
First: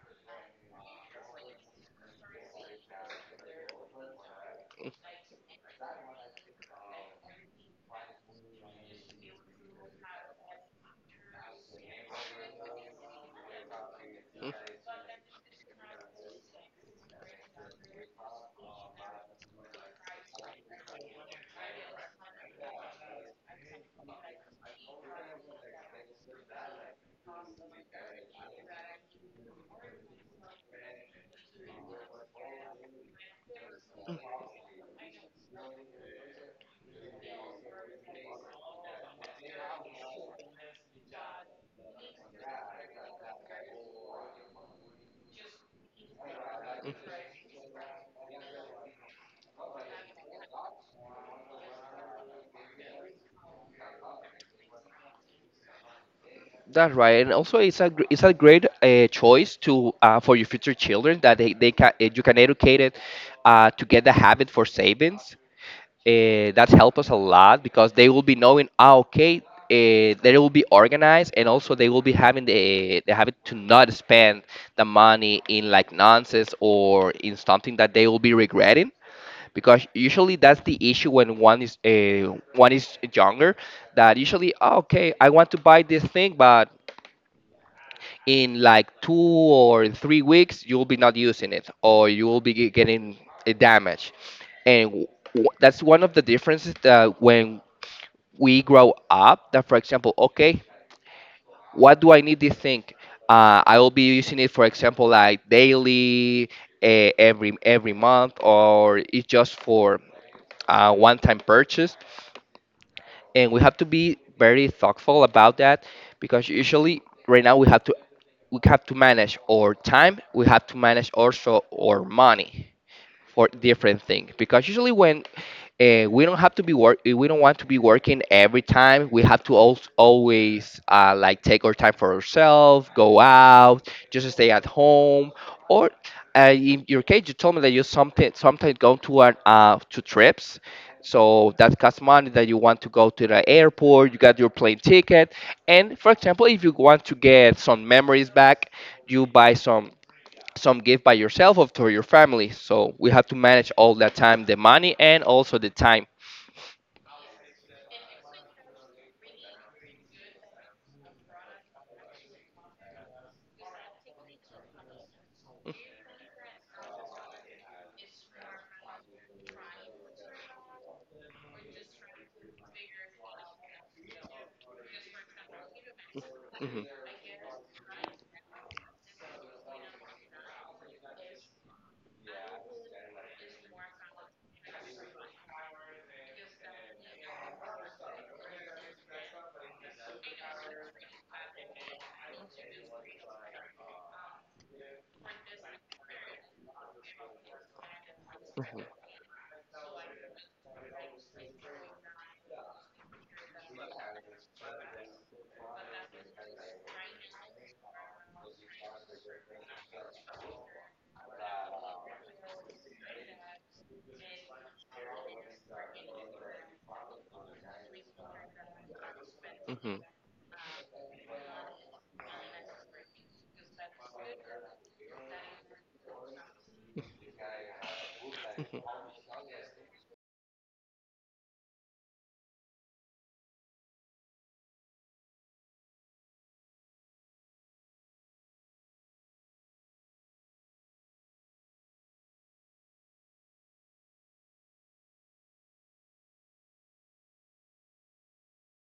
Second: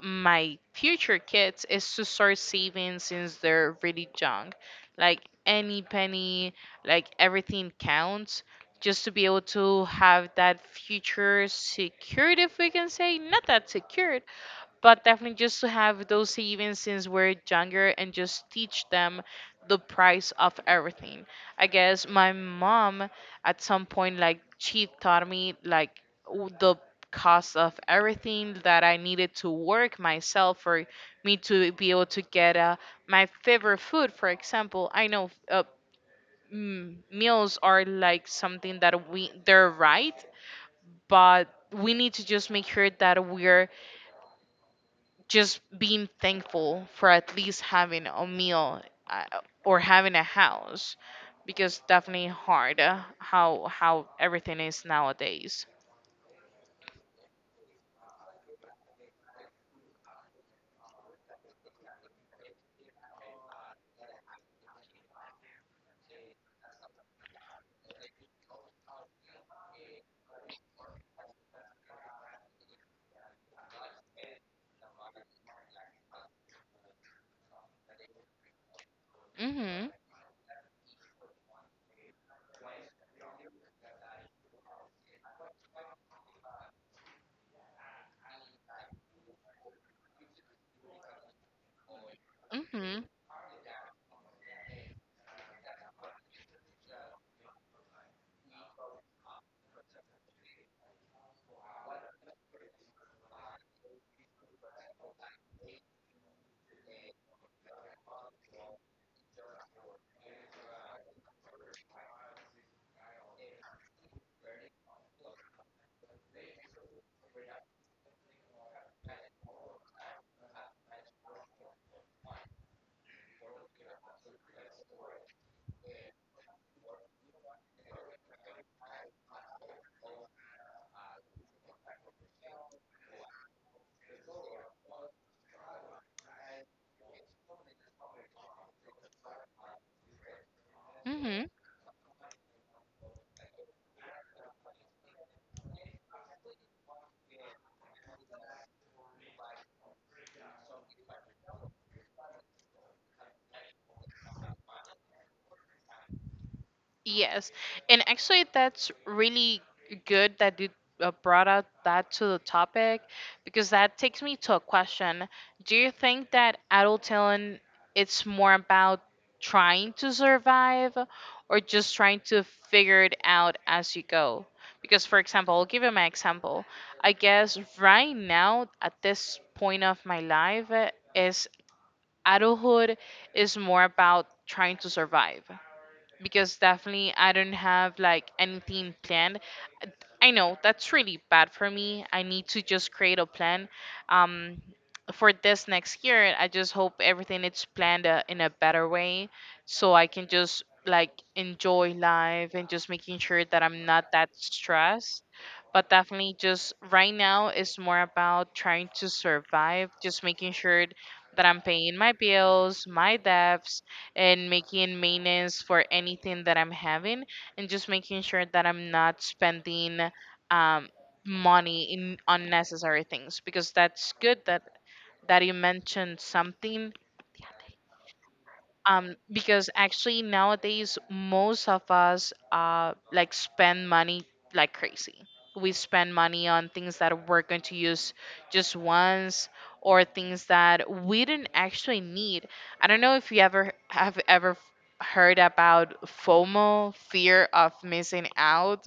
S2: my future kids is to start saving since they're really young. Like any penny, like everything counts. Just to be able to have that future secured, if we can say, not that secured, but definitely just to have those savings since we're younger and just teach them the price of everything. I guess my mom at some point like she taught me like w- the cost of everything that I needed to work myself for me to be able to get uh, my favorite food. For example, I know uh, mm, meals are like something that we they're right, but we need to just make sure that we're just being thankful for at least having a meal, uh, or having a house, because definitely hard uh, how how everything is nowadays.
S1: That's right, and also it's a gr- it's a great uh, choice to uh, for your future children that they, they can eh, you can educate it uh, to get the habit for savings uh, that's helped us a lot because they will be knowing ah, okay uh, they will be organized and also they will be having the, the habit to not spend the money in like nonsense or in something that they will be regretting
S2: Mhm.
S1: because usually that's the issue when one is uh, one is younger that usually "Ah, okay, I want to buy this thing but in like two or three weeks you'll be not using it or you will be ge-
S2: Mhm.
S1: getting a damage and w- w- that's one of the differences that when we grow up that for example okay what do I need this thing, uh, I will be using it for example like daily, uh, every every month or it's just for uh, one time purchase and we have to be very thoughtful about that because usually right now we have to we have to manage our time, we have to manage also our money for different things because usually when uh, we don't have to be work eh, we don't want to be working every time we have to al- always uh, like take our time for ourselves, go out, just stay at home, or uh, in your case you told me that you something sometimes go to an uh, to trips,
S2: Mhm.
S1: so that costs money, that you want to go to the airport, you got your plane ticket and for example if you want to get some memories back you buy some some gift by yourself or to your family. So we have to manage all that time, the money and also the time.
S2: Yes, and actually, that's really good that you uh, brought out that to the topic, because that takes me to a question. Do you think that adulting it's more about trying to survive or just trying to figure it out as you go? Because, for example, I'll give you my example.
S1: Hmm.
S2: I guess right now at this point of my life uh, is adulthood is more about trying to survive because definitely I don't have like anything planned. I know that's really bad for me. I need to just create a plan um, for this next year. I just hope everything is planned uh, in a better way so I can just like enjoy life and just making sure that I'm not that stressed. But definitely, just right now, it's more about trying to survive, just making sure that I'm paying my bills, my debts, and making maintenance for anything that I'm having, and just making sure that I'm not spending
S1: Hmm.
S2: um, money in unnecessary things, because that's good that that you mentioned something, um, because actually nowadays most of us uh, like spend money like crazy. We spend money on things that we're going to use just once or things that we didn't actually need. I don't know if you ever have ever heard about FOMO, fear of missing out.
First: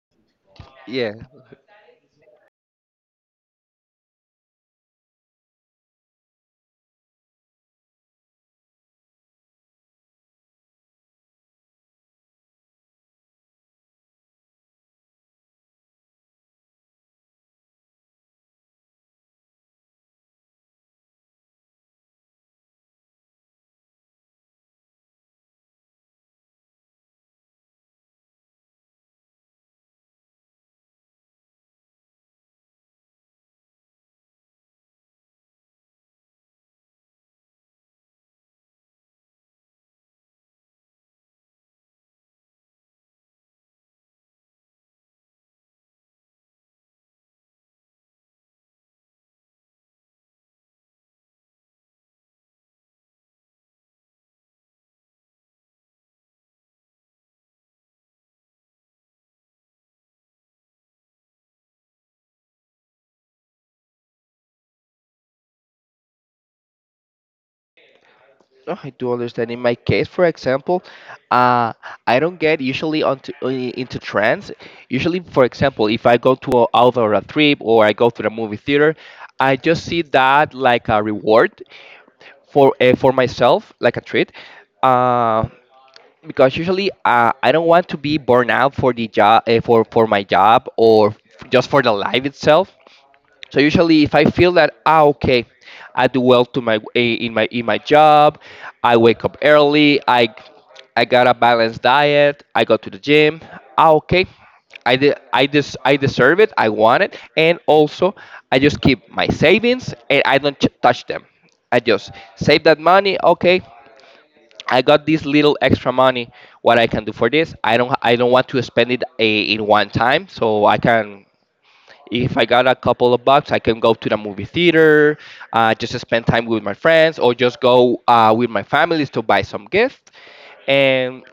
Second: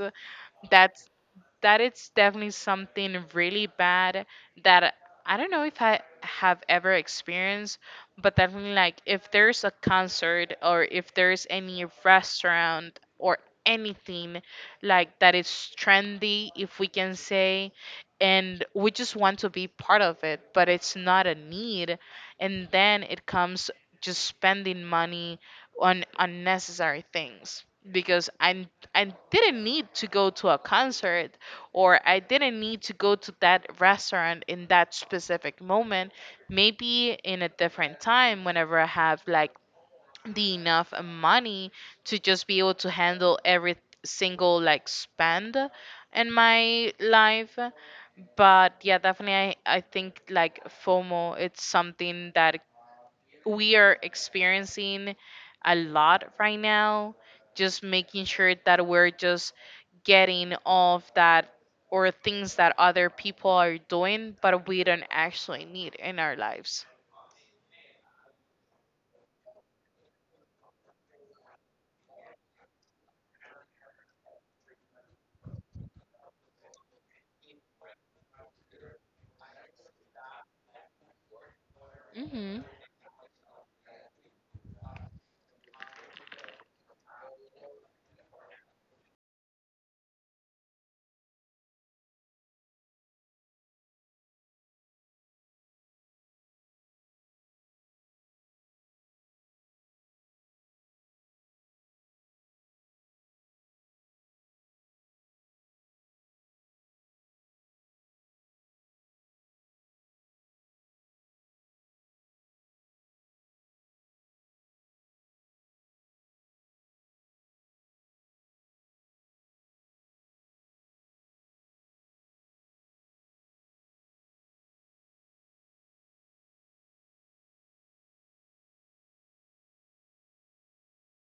S2: That's,
S1: Yeah,
S2: that is definitely something really bad that I don't know if I have ever experienced, but definitely like if there's a concert or if there's any restaurant or anything like that is trendy, if we can say, and we just want to be part of it, but it's not a need. And then it comes just spending money on unnecessary things, because I I didn't need to go to a concert or I didn't need to go to that restaurant in that specific moment. Maybe in a different time, whenever I have like the enough money to just be able to handle every single like spend in my life. But yeah, definitely, I, I think like FOMO, it's something that we are experiencing a lot right now, just making sure that we're just getting off that or things that other people are doing but we don't actually need in our lives.
S1: no, I do understand. In my case, for example, uh, I don't get usually onto uh, into trends. Usually, for example, if I go to a, out on a trip or I go to the movie theater, I just see that like a reward
S2: Hmm.
S1: for uh, for myself, like a treat. Uh, because usually uh, I don't want to be burned out for the job uh, for for my job or f- just for the life itself. So usually, if I feel that ah okay, I do well to my eh, in my in my job, I wake up early, I I got a balanced diet, I go to the gym. Ah okay, I de- I des- I deserve it, I want it, and also I just keep my savings and I don't ch- touch them. I just save that money. Okay, I got this little extra money. What I can do for this? I don't I don't want to spend it a, in one time, so I can if I got a couple of bucks, I can go to the movie theater, uh, just to spend time with my friends, or just go uh, with my families to buy some gift, and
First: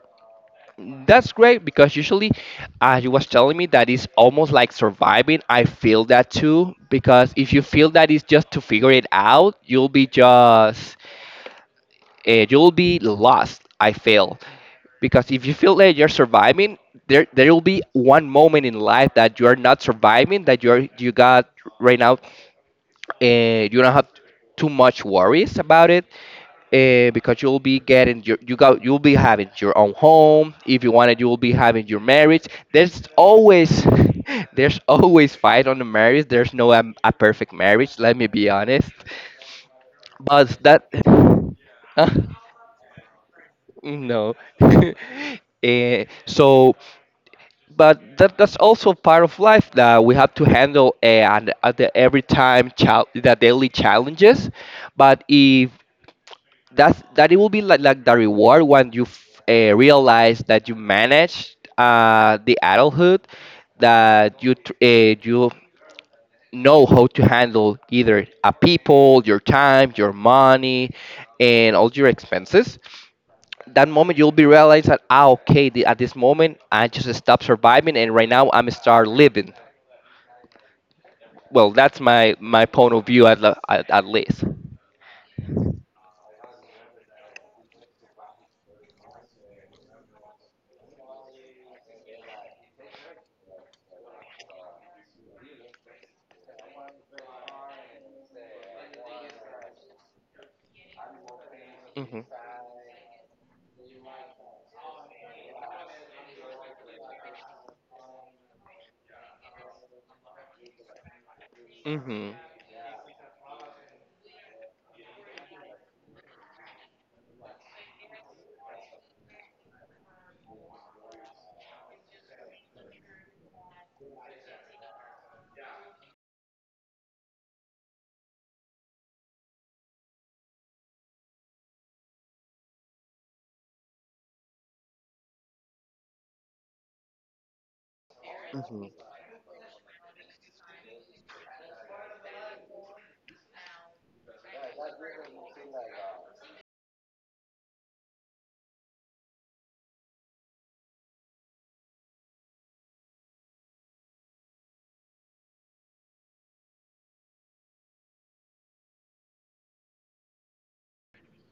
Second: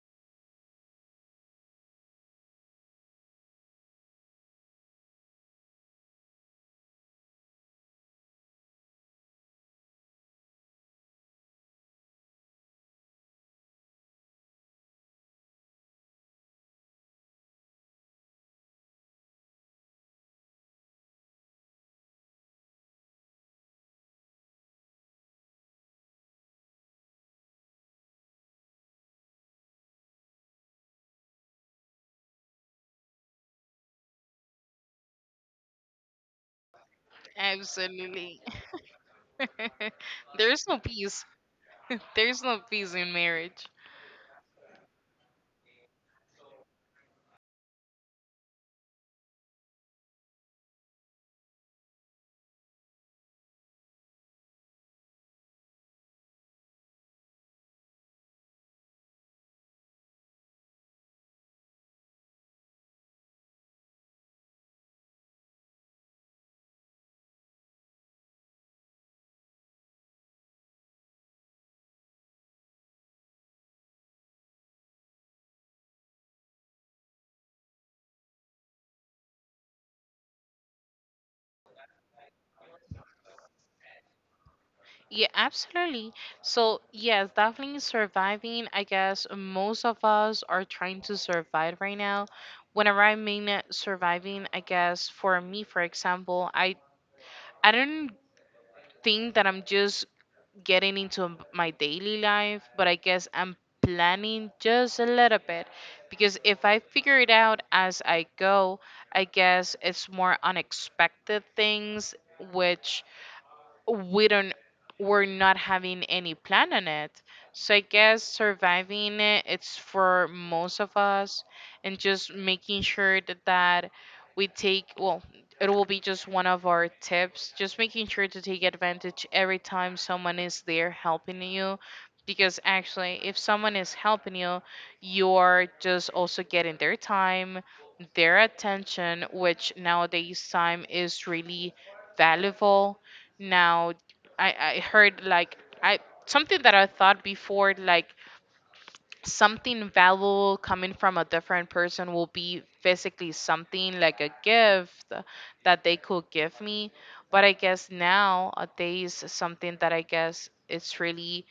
S1: that's great because usually, uh, you was telling me that it's almost like surviving. I feel that too because if you feel that it's just to figure it out, you'll be just uh, you'll be lost. I feel because if you feel that you're surviving, there there will be one moment in life that you are not surviving, that you're you got right now, uh, you don't have too much worries about it, uh, because you'll be getting your you got you'll be having your own home. If you want it, you will be having your marriage. There's always there's always fight on the marriage. There's no um, a perfect marriage. Let me
S2: Absolutely.
S1: be honest, but
S2: There's no
S1: that.
S2: peace. There's no peace in marriage.
S1: No. Eh, so, but that that's also part of life that we have to handle uh, and at the every time chal the daily challenges. But if that's that, it will be like like the reward when you f- uh, realize that you managed uh, the adulthood, that you tr- uh, you know how to handle either a people, your time, your money, and all your expenses, that moment you'll be realized that ah okay the, at this moment I just stopped surviving and right now I'm start living, well that's my my point of view at, le- at, at least.
S2: Yeah, absolutely. So, yes, definitely surviving. I guess most of us are trying to survive right now. Whenever I mean uh, surviving, I guess for me, for example, I I don't think that I'm just getting into m- my
S1: Hmm.
S2: daily life, but I guess I'm planning just a little bit. Because if I figure it out as I go, I guess it's more unexpected things
S1: Hmm.
S2: which we don't we're not having any plan on it. So I guess surviving it it's for most of us. And just making sure that, that we take well, it will be just one of our tips, just making sure to take advantage every time someone is there helping you. Because actually if someone is helping you, you're just also getting their time, their
S1: Hmm.
S2: attention, which nowadays time is really valuable. Now, i i heard, like, I something that I thought before, like something valuable coming from a different person will be physically something like a gift that they could give me. But I guess now uh, there is something that I guess it's really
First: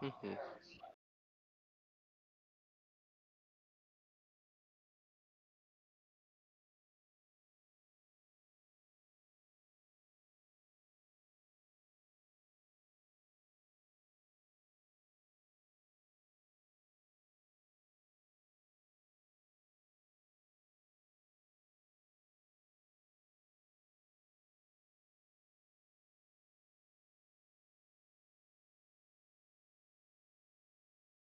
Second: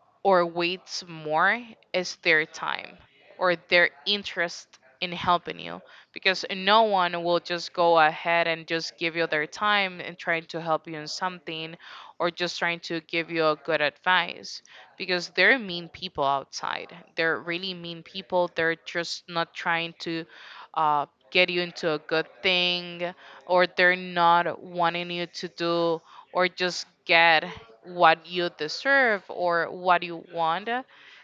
S1: Hmm.
S2: or weights more, is their time or their interest in helping you. Because no one will just go ahead and just give you their time and trying to help you in something, or just trying to give you a good advice. Because they're mean people outside. They're really mean people. They're just not trying to uh, get you into a good thing, or they're not wanting you to do or just get what you deserve or what you want.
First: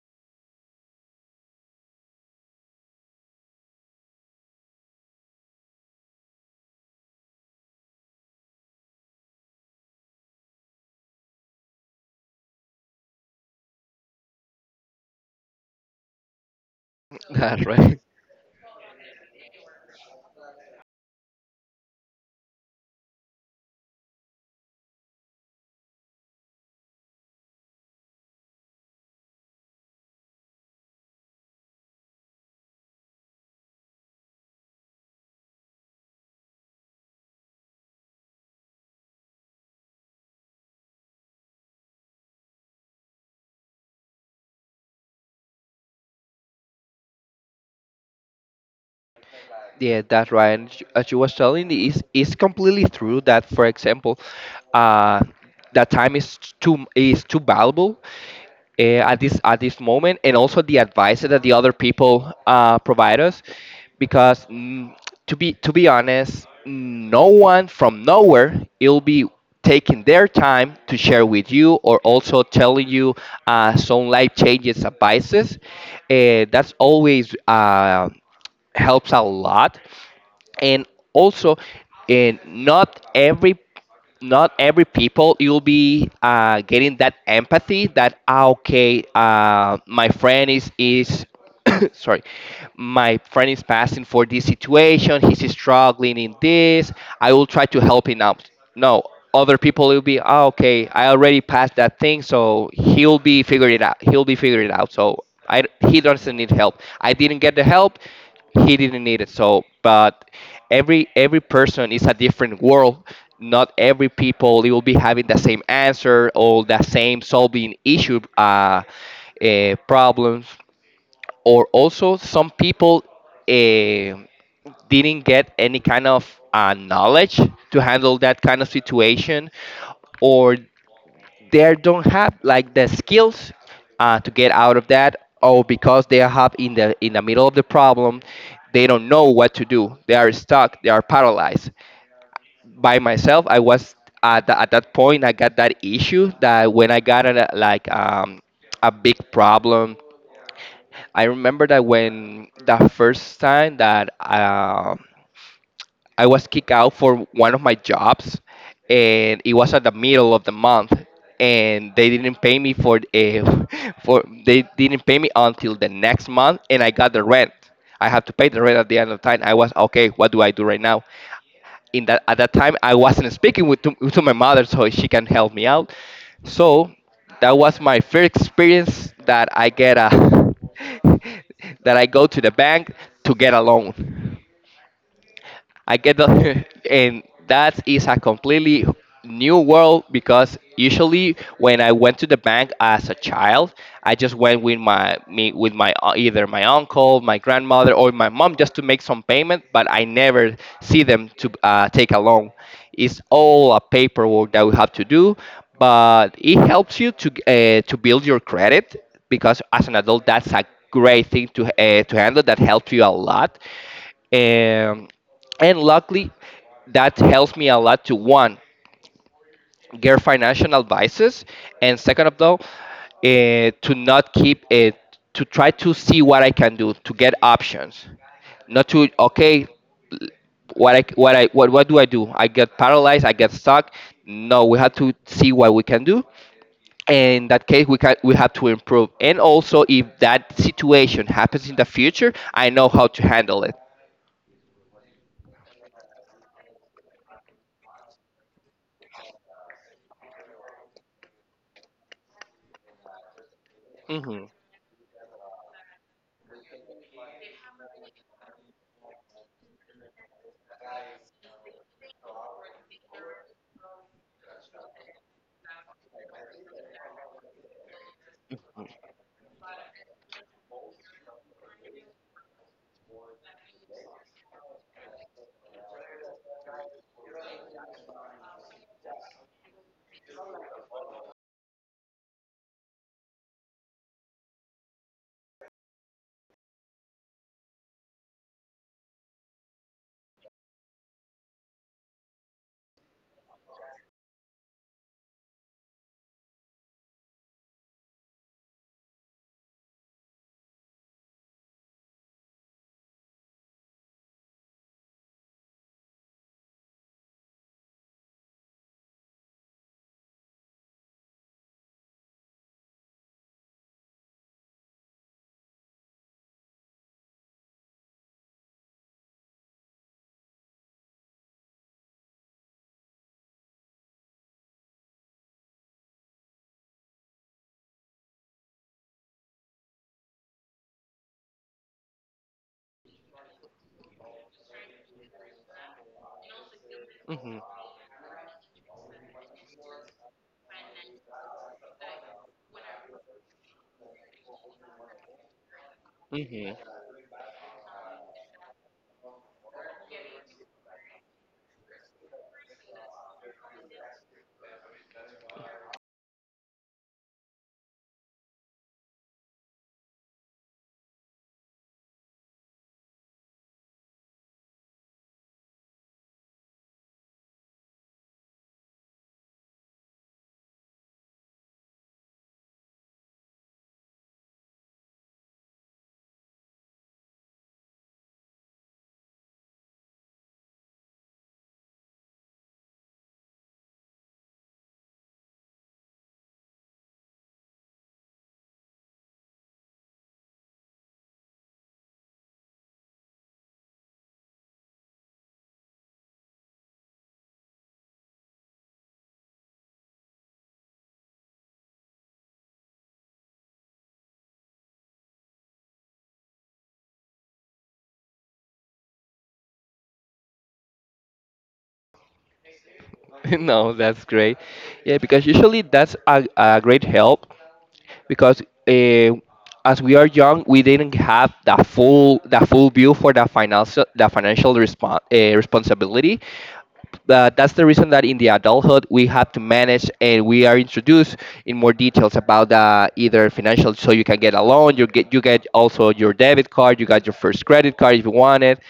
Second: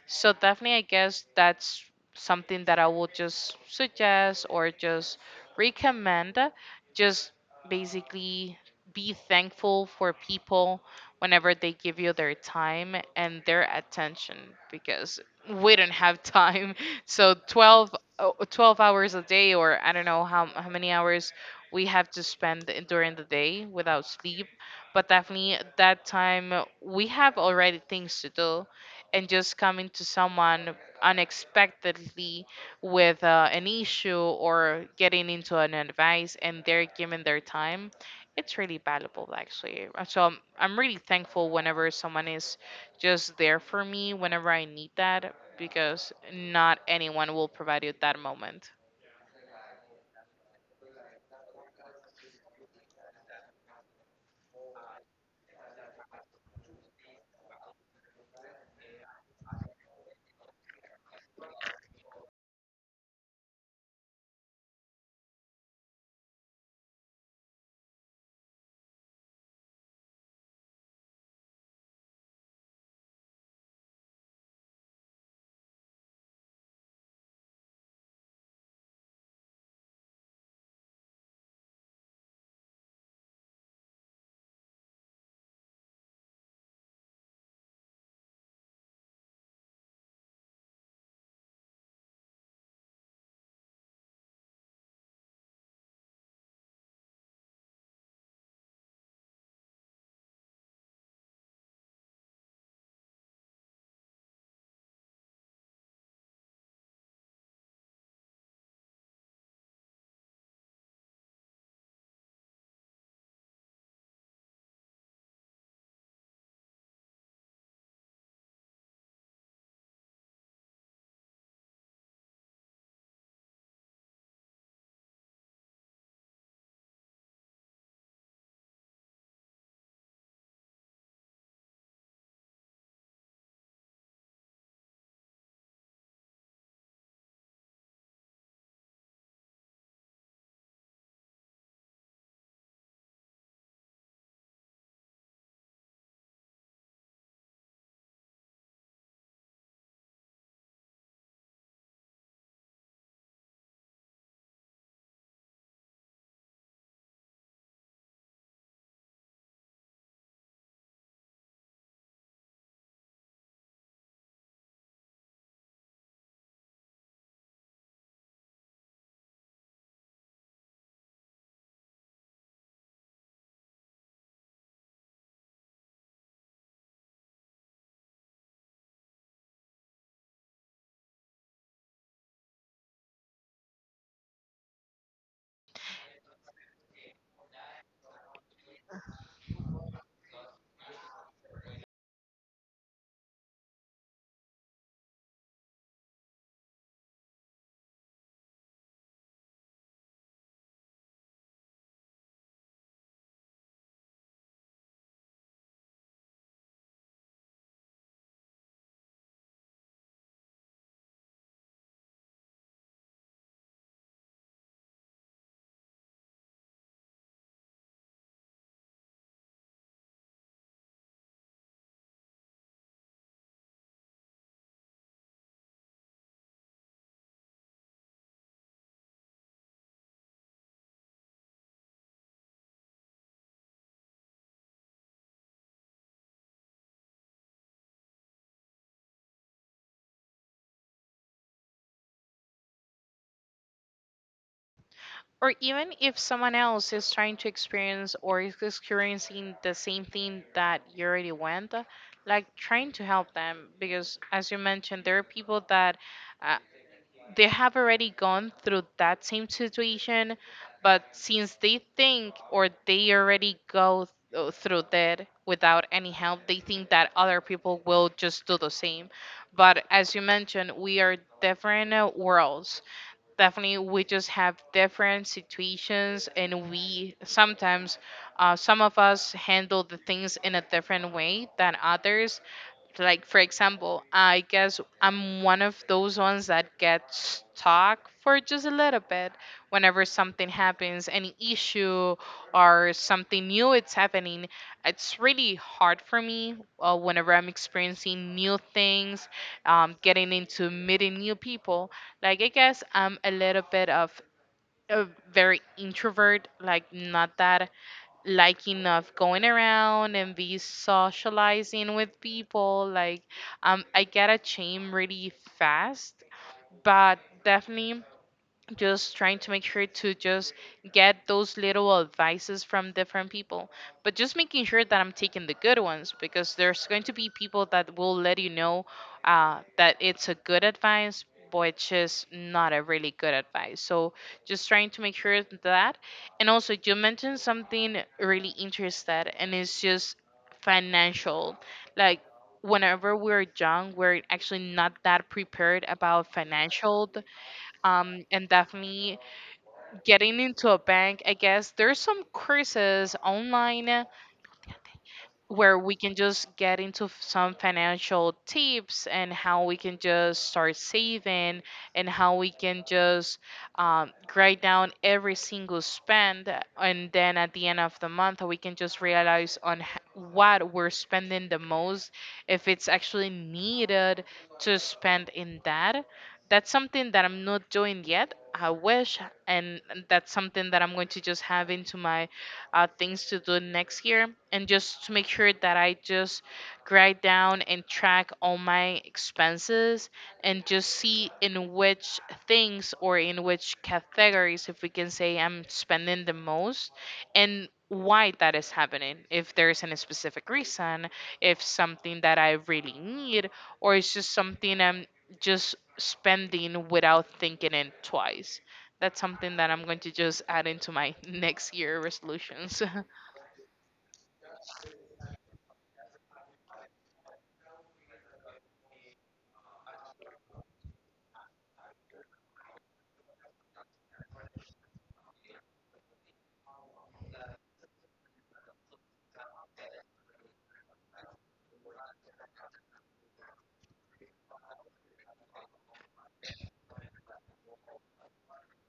S2: So, definitely, I guess that's something that I will just suggest or just recommend. Just basically be thankful for people whenever they give you their time and their attention, because we don't have time. So
S1: That's
S2: 12,
S1: right.
S2: oh, twelve hours a day, or I don't know how, how many hours we have to spend during the day without sleep. But definitely that time we have already things to do. And just coming to someone unexpectedly with uh, an issue or getting into an advice and they're giving their time, it's really valuable, actually. Uh, So I'm, I'm really thankful whenever someone is just there for me whenever I need that, because not anyone will provide you that moment.
S1: Yeah, that's right. And sh- as you was telling, it's, it's completely true that, for example, uh, that time is too is too valuable uh, at this at this moment, and also the advice that the other people uh, provide us, because mm, to be to be honest, no one from nowhere will be taking their time to share with you or also telling you uh, some life changes advices. Uh, that's always. Uh, helps a lot. And also, and not every not every people you'll be uh, getting that empathy that ah, okay, uh, my friend is is sorry, my friend is passing for this situation, he's struggling in this, I will try to help him out. No, other people will be oh, okay, I already passed that thing, so he'll be figuring it out, he'll be figuring it out so I, he doesn't need help, I didn't get the help, he didn't need it, so. But every every person is a different world. Not every people they will be having the same answer or the same solving issue uh, uh problems. Or also some people uh, didn't get any kind of uh, knowledge to handle that kind of situation, or they don't have like the skills uh, to get out of that, or because they are in the in the middle of the problem, they don't know what to do, they are stuck, they are paralyzed. By myself, I was at, the, at that point, I got that issue that when I got a, like um, a big problem. I remember that when the first time that um I was kicked out for one of my jobs, and it was at the middle of the month, and they didn't pay me for uh, for they didn't pay me until the next month, and I got the rent. I have to pay the rent at the end of the time. I was okay. What do I do right now? In that At that time, I wasn't speaking with to, to my mother, so she can help me out. So that was my first experience that I get a that I go to the bank to get a loan. I get the, and that is a completely new world, because usually when I went to the bank as a child, I just went with my me with my uh, either my uncle, my grandmother, or my mom, just to make some payment, but I never see them to uh, take a loan. It's all a paperwork that we have to do, but it helps you to uh, to build your credit, because as an adult, that's a great thing to uh, to handle. That helps you a lot. Um, and luckily, that helps me a lot to, one, get financial advices, and second of all, uh, to not keep it, to try to see what I can do to get options, not to okay, l- what I what i what, what do I do, I get paralyzed, I get stuck. No, we have to see what we can do. And in that case, we can we have to improve, and also if that situation happens in the future, I know how to handle it.
S2: Or even if someone else is trying to experience or is experiencing the same thing that you already went, like trying to help them. Because
S1: Hmm.
S2: as you mentioned, there are people that uh, they have already gone through that same situation, but since they think or they already go th- through that without any help, they think that other people will just do the same. But as you mentioned, we are different uh, worlds. Definitely, we just have different situations, and we sometimes, uh, some of us handle the things in a different way than others. Like for example, I guess I'm one of those ones that gets stuck for just a little bit whenever something happens, any issue or something new it's happening. It's really hard for me uh, whenever I'm experiencing new things, um, getting into meeting new people. Like, I guess I'm a little bit of a very introvert, like not that liking of going around and be socializing with people. Like, um, I get ashamed really fast. But definitely, just trying to make sure to just get those little advices from different people, but just making sure that I'm taking the good ones, because there's going to be people that will let you know uh, that it's a good advice which is not a really good advice. So just trying to make sure that. And also, you mentioned
S1: Hmm.
S2: something really interested, and it's just financial. Like, whenever we're young, we're actually not that prepared about
S1: Hmm.
S2: financial. Um, and definitely getting into a bank, I guess there's some courses online where we can just get into f- some financial tips and how we can just start saving, and how we can just um, write down every single spend, and then at the end of the month we can just realize on h- what we're spending the most, if it's actually needed to spend in that. That's something that I'm not doing yet, I wish. And that's something that I'm going to just have into my uh, things to do next year, and just to make sure that I just write down and track all my expenses, and just see in which things or in which categories, if we can say, I'm spending the most and why that is happening. If there's any specific reason, if something that I really need, or it's just something I'm just spending without thinking it twice. That's something that I'm going to just add into my next year resolutions.
S1: No, that's great. Yeah, because usually that's a, a great help, because uh, as we are young, we didn't have the full the full view for the financial the financial respon uh, responsibility. But that's the reason that in the adulthood we have to manage, and we are introduced in more details about the either financial. So you can get a loan, you get you get also your debit card, you got your first credit card if you want it.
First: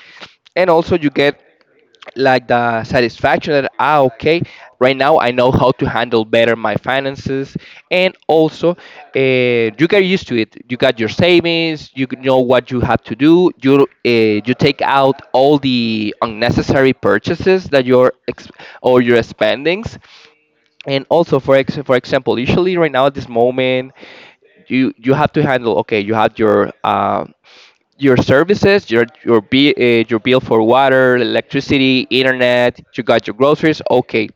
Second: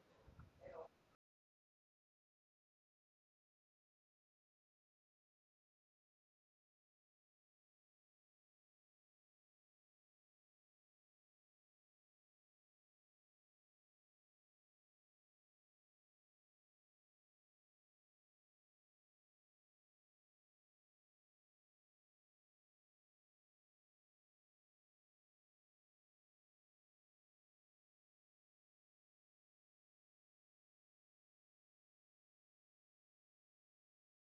S1: And also you get like the satisfaction that ah, okay, right now I know how to handle better my finances. And also uh, you get used to it, you got your savings, you g- know what you have to do, you uh, you take out all the unnecessary purchases that you're ex- or your spendings. And also for ex- for example, usually right now at this moment, you you have to handle okay, you have your um your services, your your bill, uh, your bill for water, electricity, internet. You got your groceries. Okay,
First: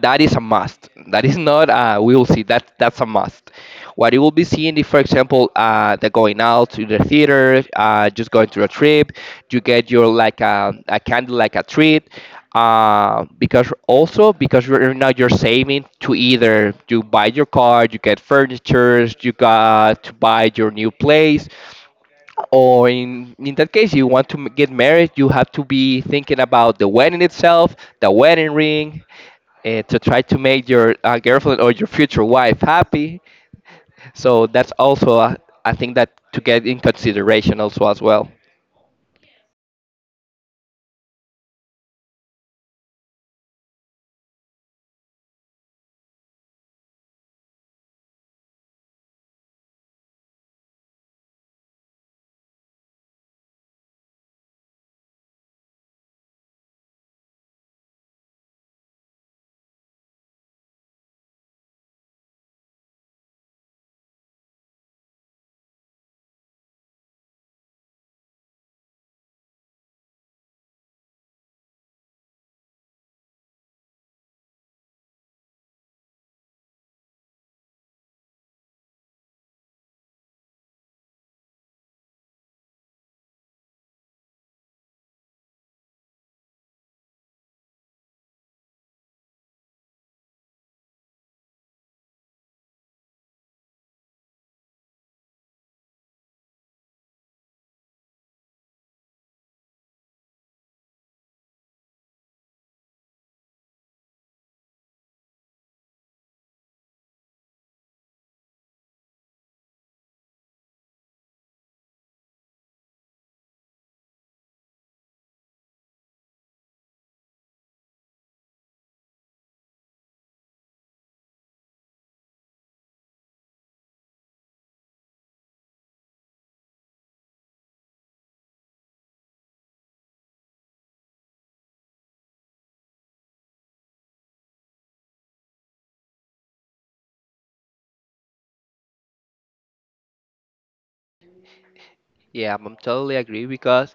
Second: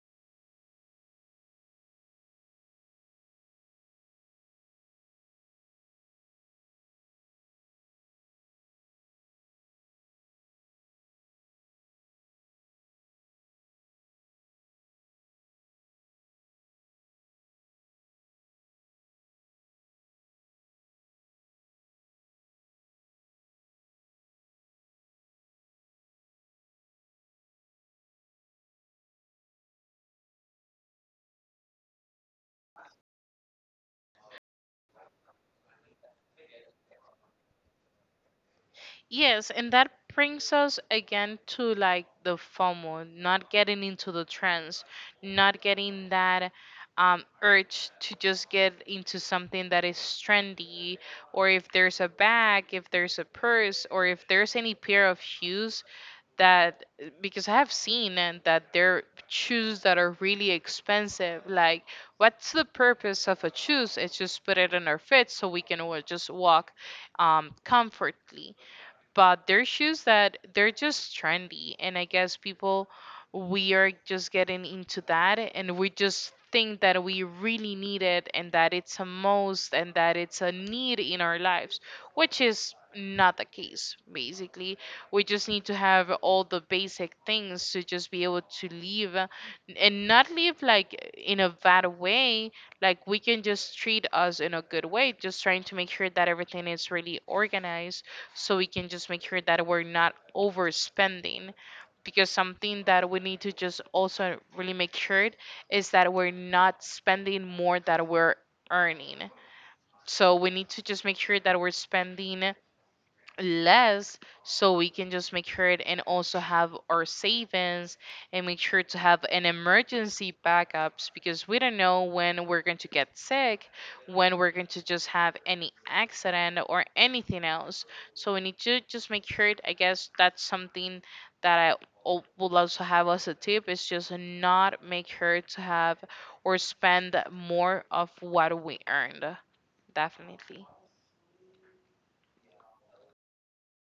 S1: that is a must. That is not. Uh, we will see that. That's a must. What you will be seeing, if, for example, uh, the going out to the theater, uh, just going to a trip, you get your like a a candy, like a treat. Uh, because also because right now you're saving to either you buy your car, you get furniture, you got to buy your new place, or in, in that case you want to m- get married, you have to be thinking about the wedding itself, the wedding ring, uh, to try to make your uh, girlfriend or your future wife happy. So that's also a, a thing that to get in consideration also as well.
S2: Yes, and that brings us again to like the FOMO, not getting into the trends, not getting that um, urge to just get into something that is trendy, or if there's a bag, if there's a purse, or if there's any pair of shoes that, because I have seen and that there are shoes that are really expensive. Like, what's the purpose of a shoes? It's just put it in our feet so we can wa- just walk um, comfortably. But they're shoes that they're just trendy, and I guess people, we are just getting into that, and we just think that we really need it and that it's a most and that it's a need in our lives, which is not the case. Basically we just need to have all the basic things to just be able to live, uh, and not live like in a bad way. Like, we can just treat us in a good way, just trying to make sure that everything is really organized, so we can just make sure that we're not overspending. Because something that we need to just also really make sure, is that we're not spending more than we're earning. So we need to just make sure that we're spending less, so we can just make sure it, and also have our savings, and make sure to have an emergency backups, because we don't know when we're going to get sick, when we're going to just have any accident or anything else. So we need to just make sure it. I guess that's something that i al- would also have as a tip, is just not make sure to have or spend more of what we earned, definitely.
S1: Yeah, I'm I'm totally agree, because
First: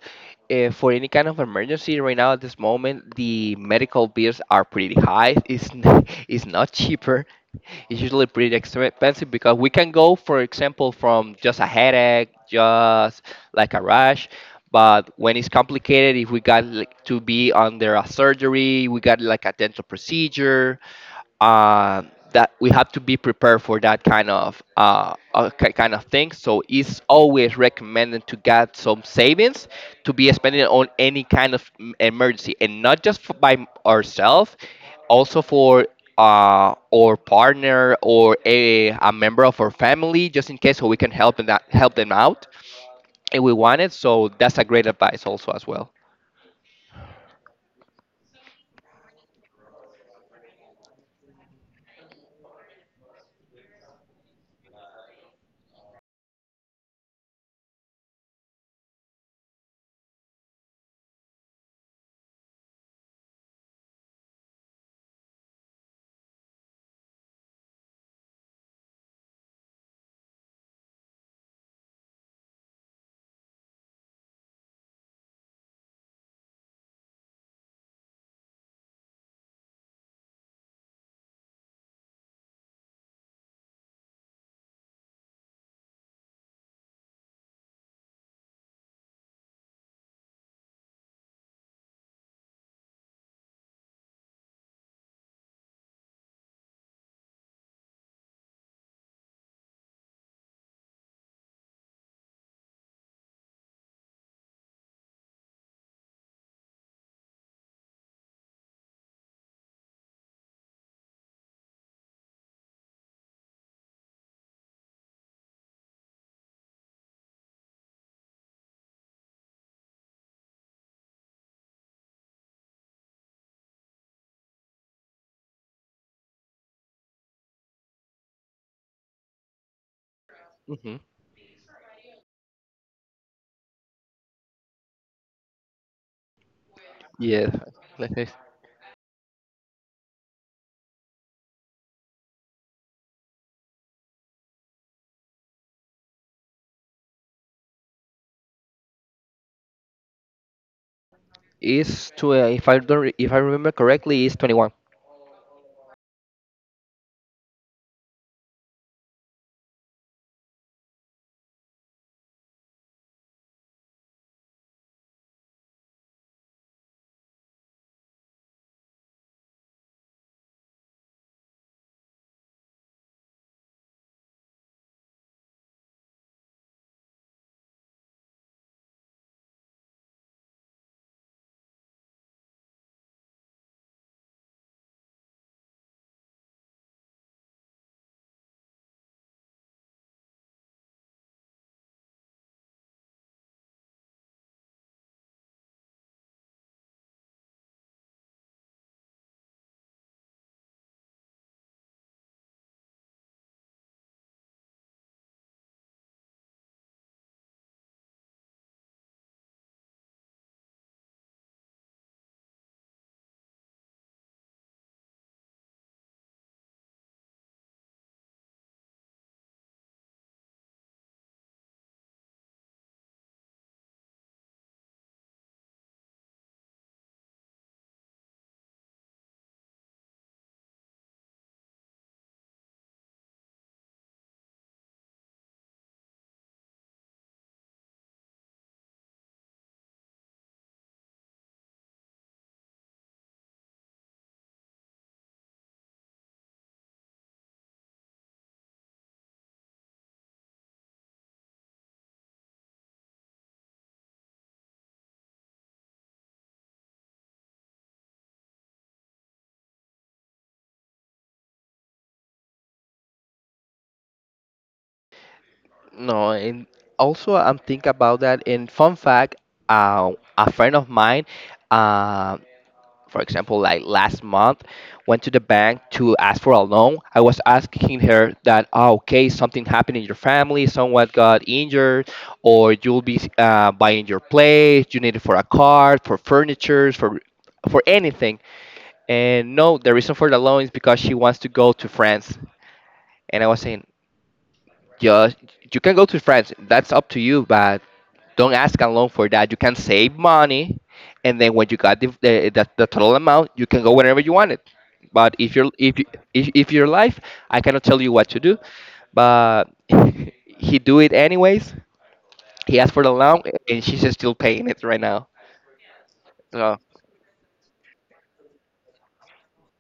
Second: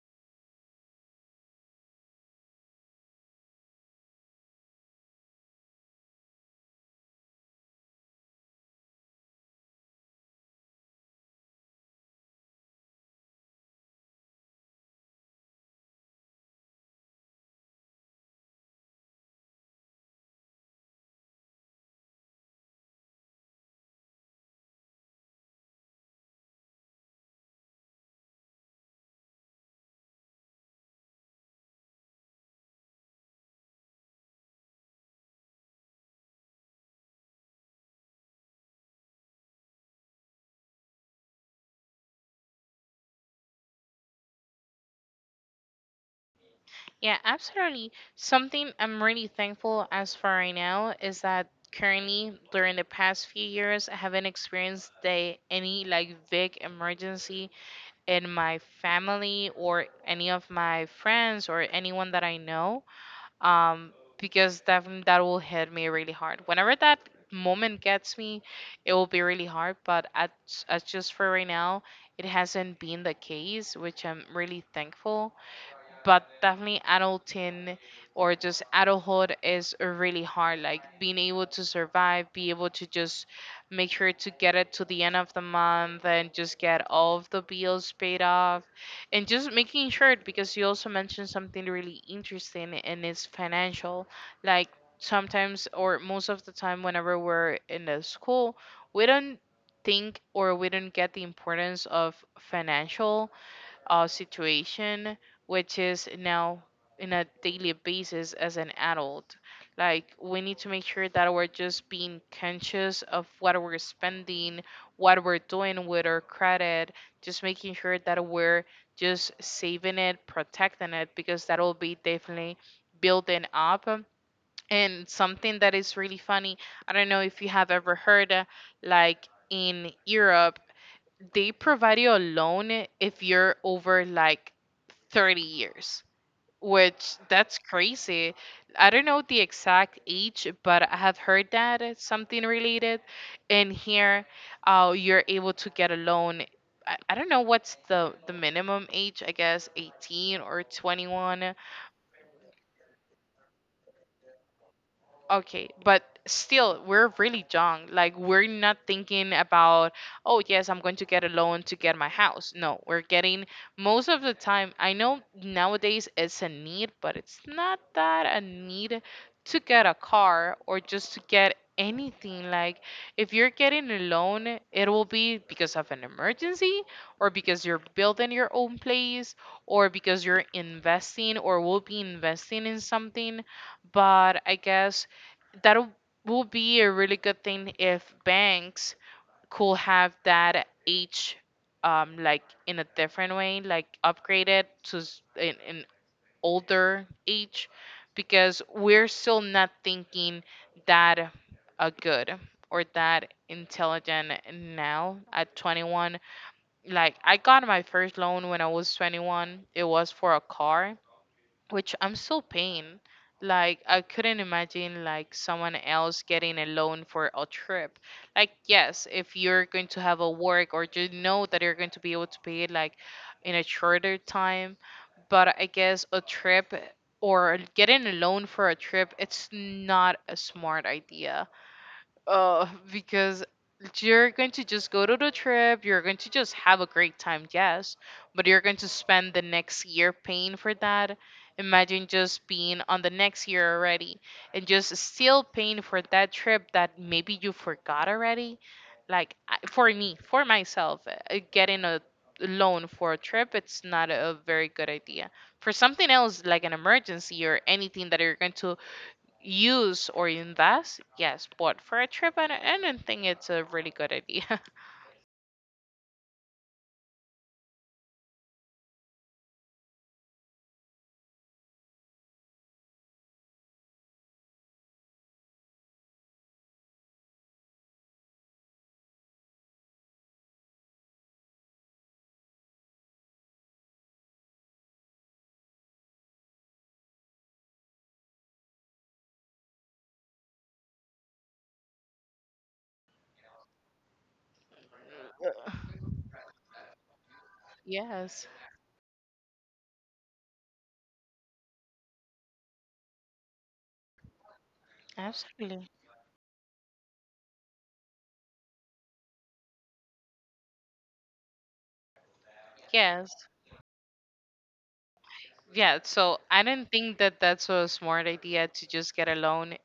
S1: uh, for any kind of emergency right now at this moment, the medical bills are pretty high. It's n- it's not cheaper. It's usually pretty expensive, because we can go, for example, from just a headache, just like a rash. But when it's complicated, if we got like, to be under a surgery, we got like a dental procedure, uh, that we have to be prepared for that kind of uh, uh, ki- kind of thing. So it's always recommended to get some savings to be spending on any kind of m- emergency, and not just for, by ourselves, also for uh, our partner, or a, a member of our family, just in case, so we can help them that help them out if we want it. So that's a great advice also as well.
S2: Yeah, absolutely. Something I'm really thankful as for right now, is that currently during the past few years I haven't experienced the, any like big emergency in my family or any of my friends or anyone that I know. um, because definitely that will hit me really hard. Whenever that moment gets me, it will be really hard. But at, at just for right now, it hasn't been the case, which I'm really thankful. But definitely adulting, or just adulthood is really hard. Like being able to survive, be able to just make sure to get it to the end of the month and just get all of the bills paid off. And just making sure, because you also mentioned something really interesting, and it's financial. Like, sometimes or most of the time whenever we're in the school, we don't think or we don't get the importance of financial uh, situation, which is now in a daily basis as an adult. Like, we need to make sure that we're just being conscious of what we're spending, what we're doing with our credit, just making sure that we're just saving it, protecting it, because that will be definitely building up. And something that is really funny, I don't know if you have ever heard, uh, like in Europe,
S1: Hmm.
S2: they provide you a loan if you're over like thirty years, which
S1: Yeah,
S2: that's
S1: let's.
S2: crazy. I don't know the exact age, but I have heard that it's something related. And here, uh, you're able to get a loan. I, I don't know what's the, the minimum age, I guess eighteen or twenty-one.
S1: Is to uh, if I don't re- if I remember correctly, is twenty one.
S2: Okay, but still, we're really young. Like, we're not thinking about, oh, yes, I'm going to get a loan to get my house. No, we're getting most of the time. I know nowadays it's a need, but it's not that a need to get a car or just to get anything. Like, if you're getting a loan, it will be because of an emergency, or because you're building your own place, or because you're investing or will be investing in something. But I guess that would be a really good thing if banks could have that age, um like in a different way, like upgraded to s- an, an older age. Because we're still not thinking that uh, good or that intelligent now at twenty-one. Like, I got my first loan when I was twenty-one, it was for a car, which I'm so pained. Like, I couldn't imagine like someone else getting a loan for a trip. Like yes, if you're going to have a work or you know that you're going to be able to pay it like in a shorter time, but I guess a trip or getting a loan for a trip, it's not a smart idea uh, because you're going to just go to the trip, you're going to just have a great time, yes, but you're going to spend the next year paying for that. Imagine just being on the next year already and just still paying for that trip that maybe you forgot already. Like I- for me, for myself, uh, getting a loan for a trip, it's not a very good idea. For something else like an emergency or anything that you're going to use or invest, yes, but for a trip, I don't, I don't think it's a really good idea.
S1: No, and also I'm thinking about that. And fun fact, uh, a friend of mine, uh, for example, like last month, went to the bank to ask for a loan. I was asking her that, oh, okay, something happened in your family, someone got injured, or you'll be uh, buying your place, you need it for a car, for furniture, for for anything. And no, the reason for the loan is because she wants to go to France. And I was saying, just you can go to France. That's up to you, but
S2: Yes,
S1: don't ask a loan for that. You can save money, and then when you got the the, the, the total amount, you can go whenever you want it. But if you're
S2: absolutely.
S1: if you, if if your life, I cannot tell you what to do. But he do it anyways. He asked for the
S2: Yes.
S1: loan, and she's just still paying it right now.
S2: Yeah, so I
S1: So.
S2: don't think that that's a smart idea to just get a loan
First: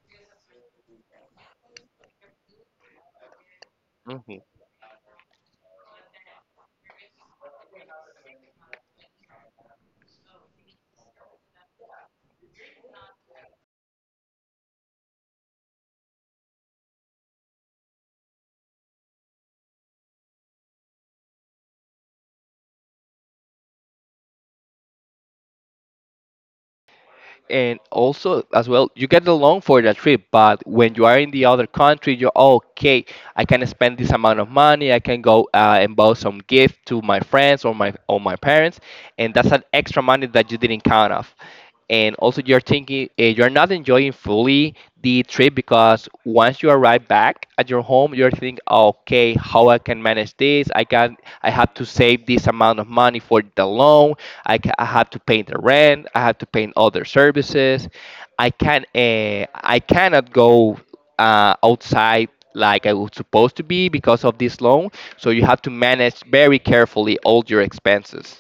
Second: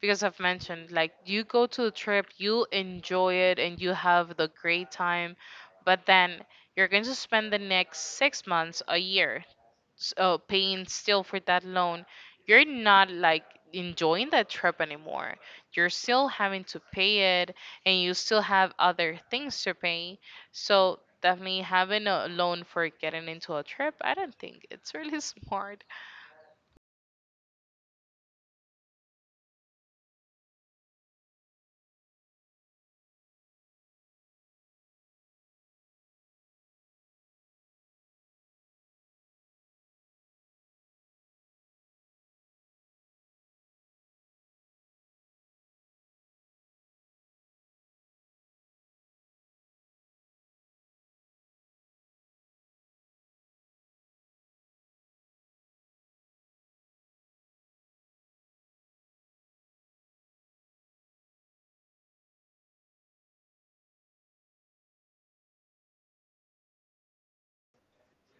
S2: because I've mentioned like you go to a trip, you enjoy it and you have
S1: Mhm.
S2: the great time, but then you're going to spend the next six months, a year s- uh, paying still for that loan, you're not like enjoying that trip anymore. You're still having to pay it, and you still have other things to pay. So definitely having a loan for getting into a trip, I don't think it's really smart.
S1: And also as well, you get the loan for that trip, but when you are in the other country, you're okay, I can spend this amount of money, I can go uh, and buy some gift to my friends, or my or my parents. And that's an extra money that you didn't count off. And also you're thinking uh, you're not enjoying fully the trip, because once you arrive back at your home, you're thinking okay, how I can manage this, i can I have to save this amount of money for the loan, i, ca- I have to pay the rent, I have to pay other services, i can uh, I cannot go uh, outside like I was supposed to be, because of this loan. So you have to manage very carefully all your expenses.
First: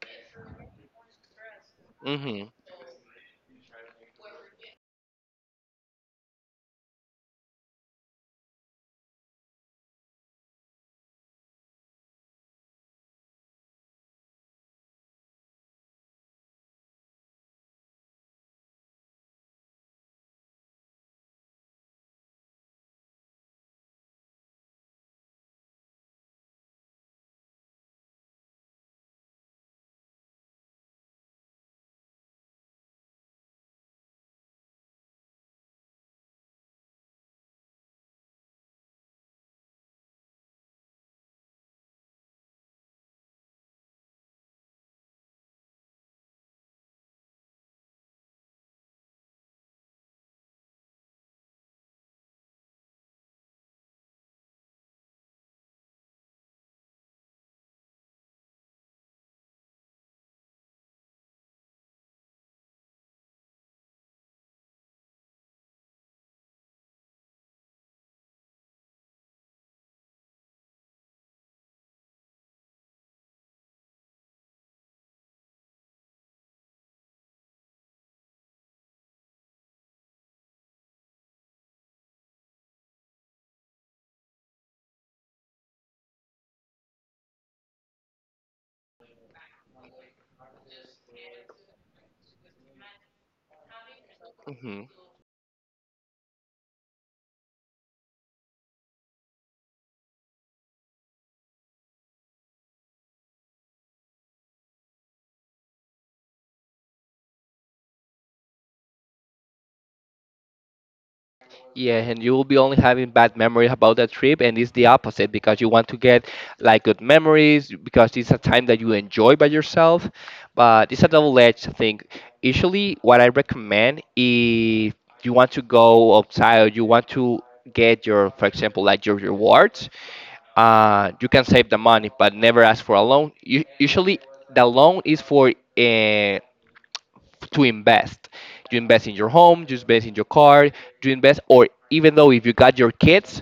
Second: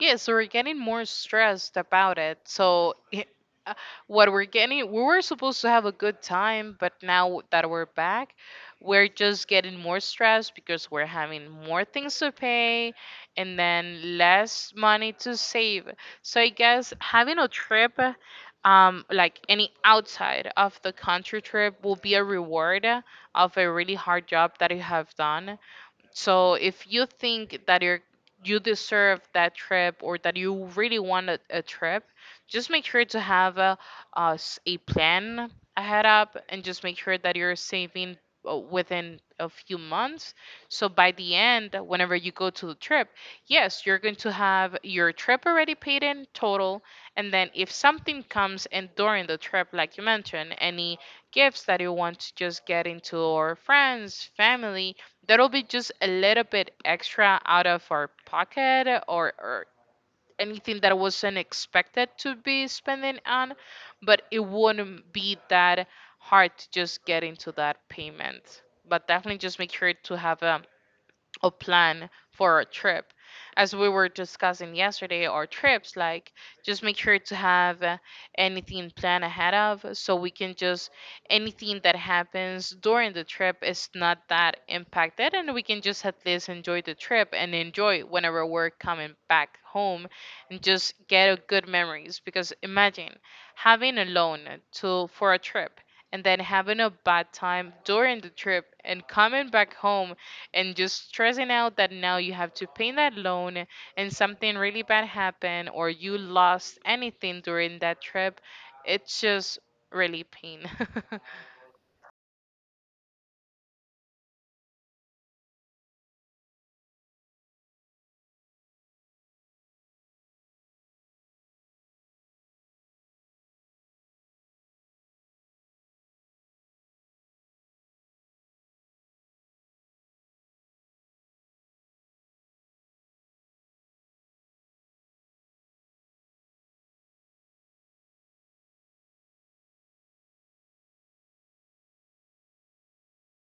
S2: Yeah, so we're getting more stressed about
S1: Hmm.
S2: it. So i- uh, what we're getting, we were supposed to have a good time, but now that we're back, we're just getting more stressed because we're having more things to pay and then less money to save. So I guess having a trip, um, like any outside of the country trip, will be a reward of a really hard job that you have done. So if you think that you're you deserve that trip or that you really want a, a trip, just make sure to have a, uh, s- a plan ahead up and just make sure that you're saving uh, within a few months. So by the end, whenever you go to the trip, yes, you're going to have your trip already paid in total. And then if something comes in during the trip, like you mentioned, any gifts that you want to just get into or friends, family, that'll be just a little bit extra out of our pocket or, or anything that wasn't expected to be spending on, but it wouldn't be that hard to just get into that payment. But definitely just make sure to have a, a plan for our trip. As we were discussing yesterday, our trips, like just make sure to have uh, anything planned ahead of so we can just anything that happens during the trip is not that impacted, and we can just at least enjoy the trip and enjoy whenever we're coming back home and just get a good memories because imagine having a loan to for a trip and then having a bad time during the trip and coming back home and just stressing out that now you have to pay that loan and something really bad happened or you lost anything during that trip, it's just really pain.
S1: Yeah, and you will be only having bad memories about that trip, and it's the opposite, because you want to get like good memories, because it's a time that you enjoy by yourself. But it's a double-edged thing. Usually, what I recommend, if you want to go outside, or you want to get your, for example, like your rewards, uh, you can save the money, but never ask for a loan. U- usually, the loan is for uh, to invest. You invest in your home, you invest in your car, you invest, or even though if you got your kids,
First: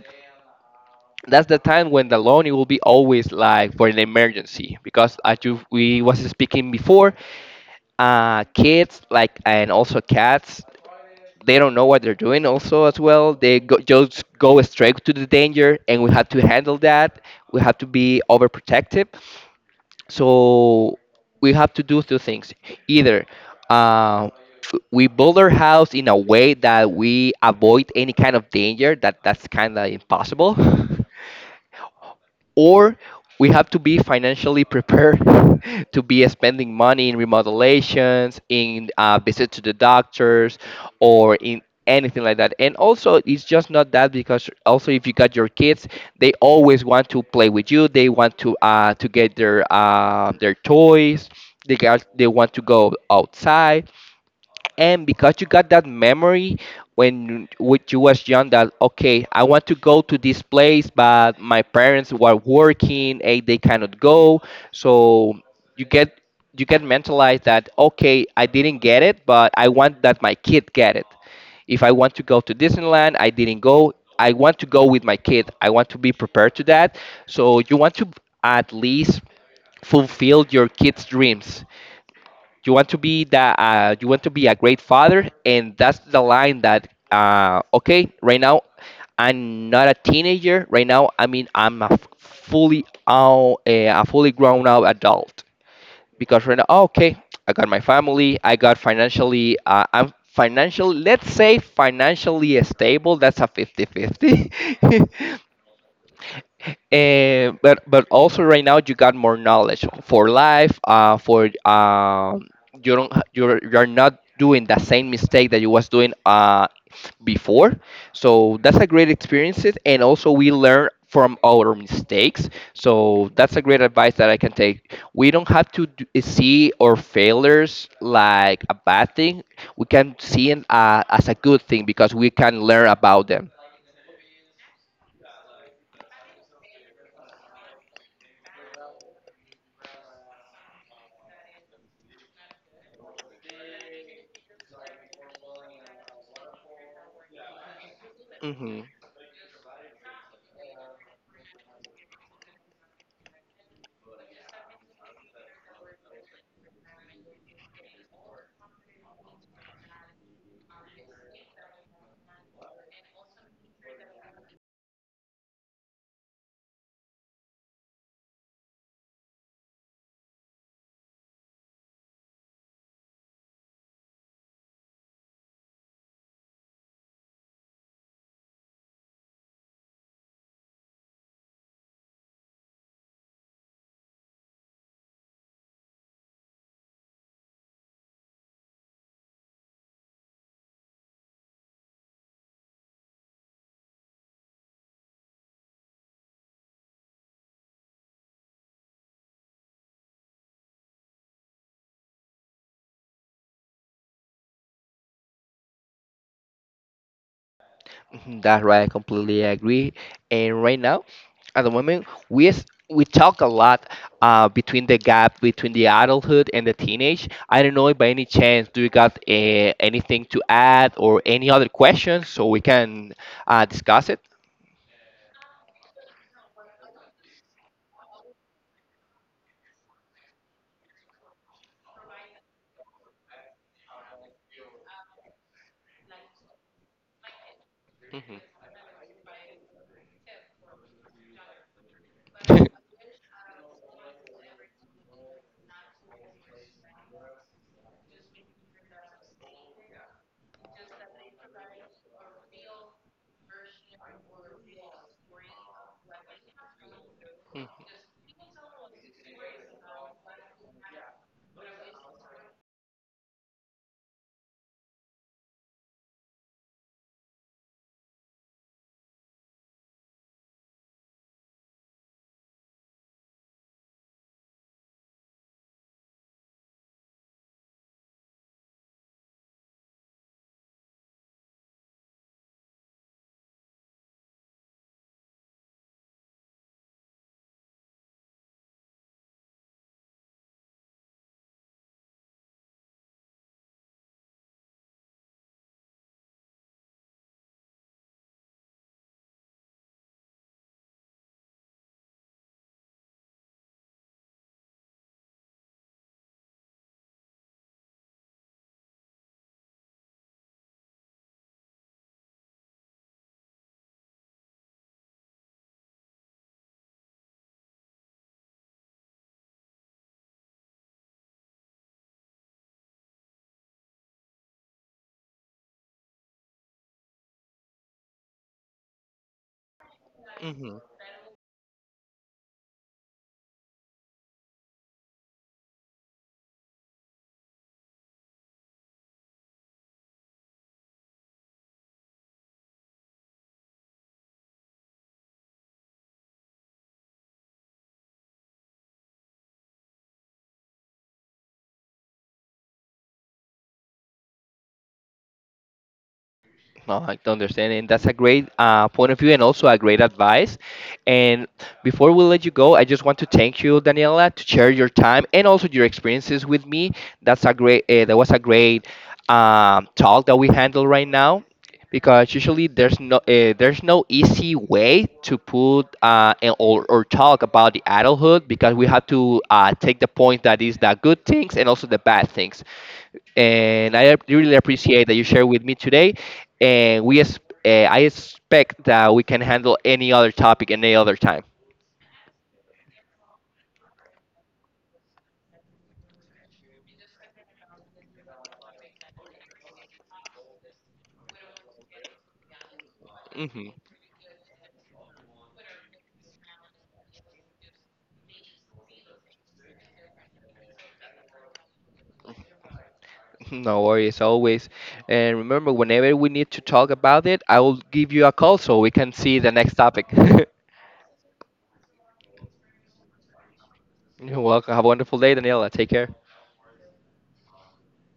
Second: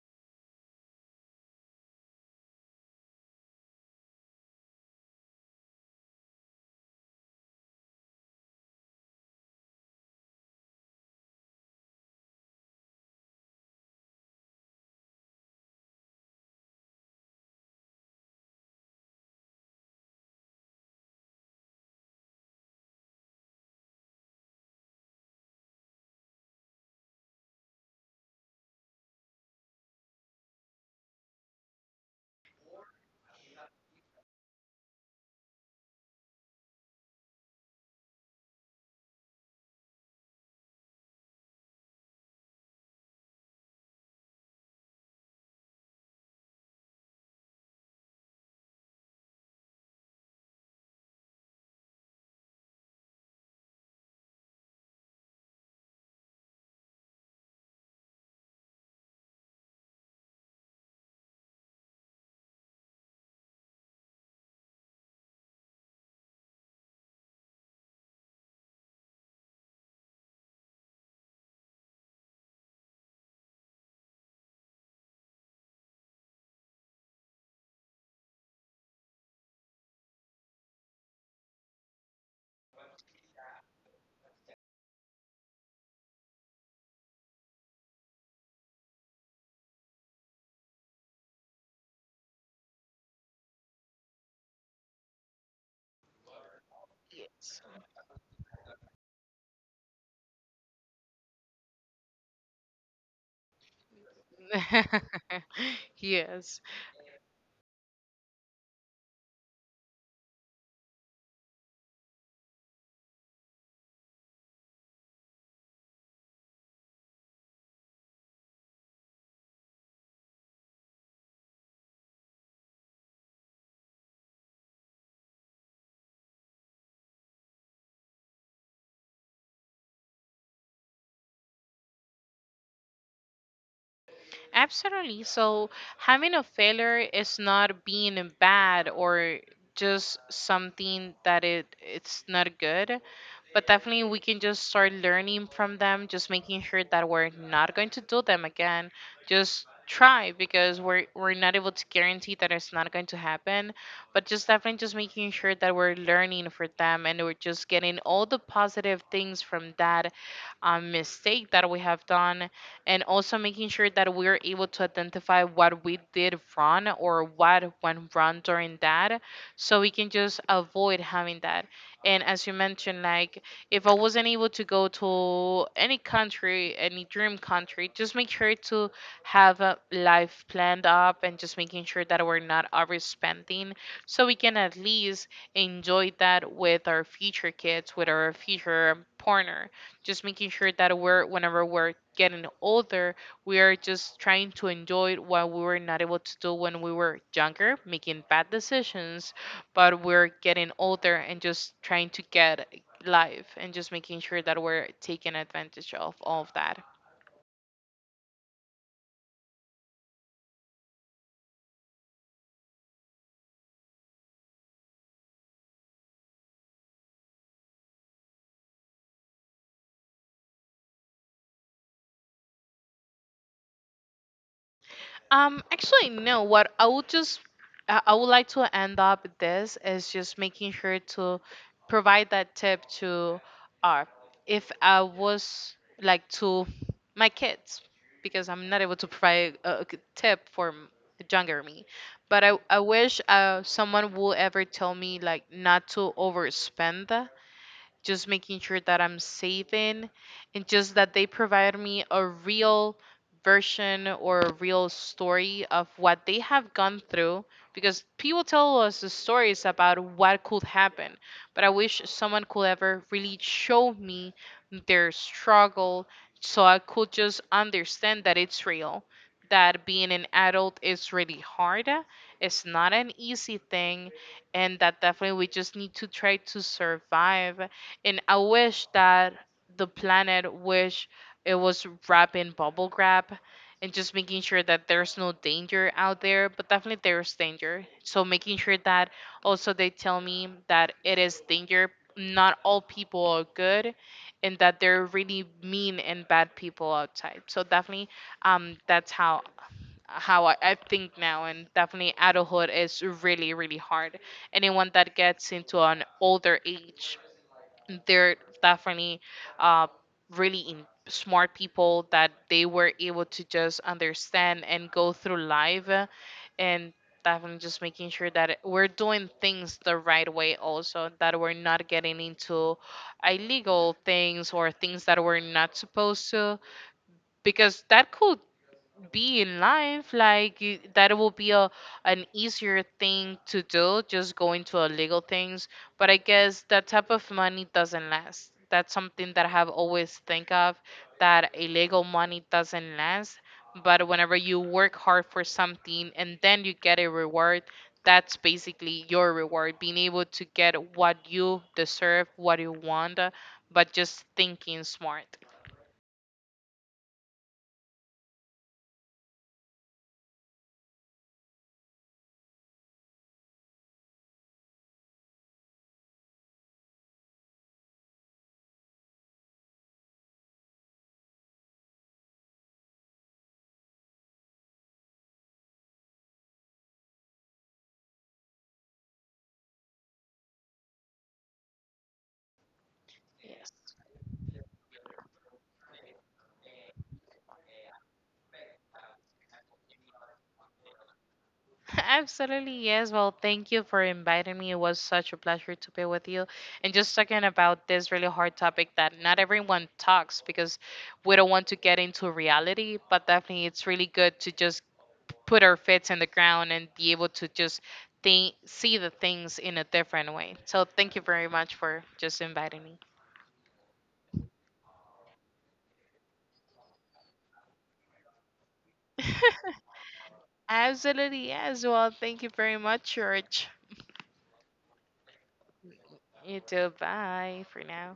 S1: that's the time when the loan it will be always like for an emergency, because as you we was speaking before, uh, kids like and also cats, they don't know what they're doing also as well, they go, just go straight to the danger, and we have to handle that, we have to be overprotective. So we have to do two things. Either uh, we build our house in a way that we avoid any kind of danger, that that's kind of impossible. Or we have to be financially prepared to be spending money in remodelations, in uh, visit to the doctors, or in anything like that. And also, it's just not that, because also if you got your kids, they always want to play with you. They want to uh, to get their uh, their toys. They got they want to go outside. And because you got that memory, when when you was young, that okay, I want to go to this place but my parents were working and they cannot go. So you get, you get mentalized that okay, I didn't get it, but I want that my kid get it. If I want to go to Disneyland, I didn't go, I want to go with my kid, I want to be prepared to that. So you want to at least fulfill your kids dreams, you want to be that uh, you want to be a great father. And that's the line that uh, okay, right now I'm not a teenager right now, I mean, I'm a f- fully out uh, a fully grown out adult. Because right now, oh, okay, I
S2: Yes.
S1: got my family, I got financially uh, I'm financially, let's say financially stable, that's a fifty-fifty.
S2: Yes.
S1: Eh, but but also right now you got more knowledge for life. Uh, for um, you don't ha- you're you're not doing the same mistake that you was doing uh before. So that's a great experience, and also we learn from our mistakes. So that's a great advice that I can take. We don't have to d- see our failures like a bad thing. We can see it uh, as a good thing, because we can learn about them.
S2: Absolutely. So having a failure is not being bad or just something that it it's not good. But definitely we can just start learning from them, just making sure that we're not going to do them
S1: Hmm.
S2: again. Just try because we're we're not able to guarantee that it's not going to happen. But just definitely just making sure that we're learning for them, and we're just getting all the positive things from that um, mistake that we have done and also making sure that we're able to identify what we did wrong or what went wrong during that, so we can just avoid having that. And as you mentioned, like if I wasn't able to go to any country, any dream country, just make sure to have a life planned up and just making sure that we're not overspending, so we can at least enjoy that with our future kids, with our future partner, just making sure that we're whenever we're getting older, we are just trying to enjoy what we were not able to do when we were younger, making bad decisions, but we're getting older and just trying to get life and just making sure that we're taking advantage of all of that.
S1: Mhm, that's right. I completely agree. And right now, at the moment, we s- we talk a lot uh, between the gap between the adulthood and the teenage. I don't know if by any chance do you got uh, anything to add or any other questions, so we can uh, discuss it.
S2: Um, actually, no. What I would just, I I would like to end up with this is just making sure to provide that tip to, uh, if I was like to my kids, because I'm not able to provide a, a good tip for m- the younger me. But I,
S1: Mhm.
S2: I wish uh, someone will ever tell me like not to overspend, just making sure that I'm saving and just that they provide me a real version or a real story of what they have gone through because people tell us the stories about what could happen, but I wish someone could ever really show me their struggle, so I could just understand that it's real, that being an adult is really hard, it's not an easy thing, and that definitely we just need to try to survive. And I wish that the planet wish it was wrapped in bubble wrap and just making sure that there's no danger out there, but definitely there's danger. So making sure that also they tell me that it is danger. Not all people are good, and that there are really mean and bad people outside. So definitely, um, that's how how I, I think now, and definitely adulthood is really really hard. Anyone that gets into an older age, they're definitely uh, really in smart people that they were able to just understand and go through life uh, and definitely just making sure that it- we're doing things the right way, also that we're not getting into illegal things or things that we're not supposed to, because that could be in life like you, that will be a an easier thing to do, just going to illegal things. But I guess that type of money doesn't last. That's something that I have always think of, that illegal money doesn't last. But whenever you work hard for something and then you get a reward, that's basically your reward, being able to get what you deserve, what you want, uh, but just thinking smart.
S1: Well, I understand, and that's a great uh, point of view and also a great advice. And before we let you go, I just want to thank you, Daniela, to share your time and also your experiences with me. That's a great. Uh, that was a great um, talk that we handle right now, because usually there's no uh, there's no easy way to put uh, and- or or talk about the adulthood, because we have to uh, take the point that is the good things and also the bad things. And I ap- really appreciate that you share with me today. And we, es- uh, I expect that we can handle any other topic any other time.
S2: Absolutely, yes. Well, thank you for inviting me. It was such a pleasure to be with you. And just talking about this really hard topic that not everyone talks because we don't want to get into reality, but definitely
S1: Hmm.
S2: it's really good to just put our feet in the ground and be able to just think, see the things in a different way. So thank you very much for just inviting me.
S1: No worries, always. And remember, whenever we need to talk about it, I will give you a call so we can see the next topic. You're
S2: Absolutely, yes. Well, thank you very much, George.
S1: welcome. Have a wonderful day, Daniela. Take care.
S2: You too. Bye for now.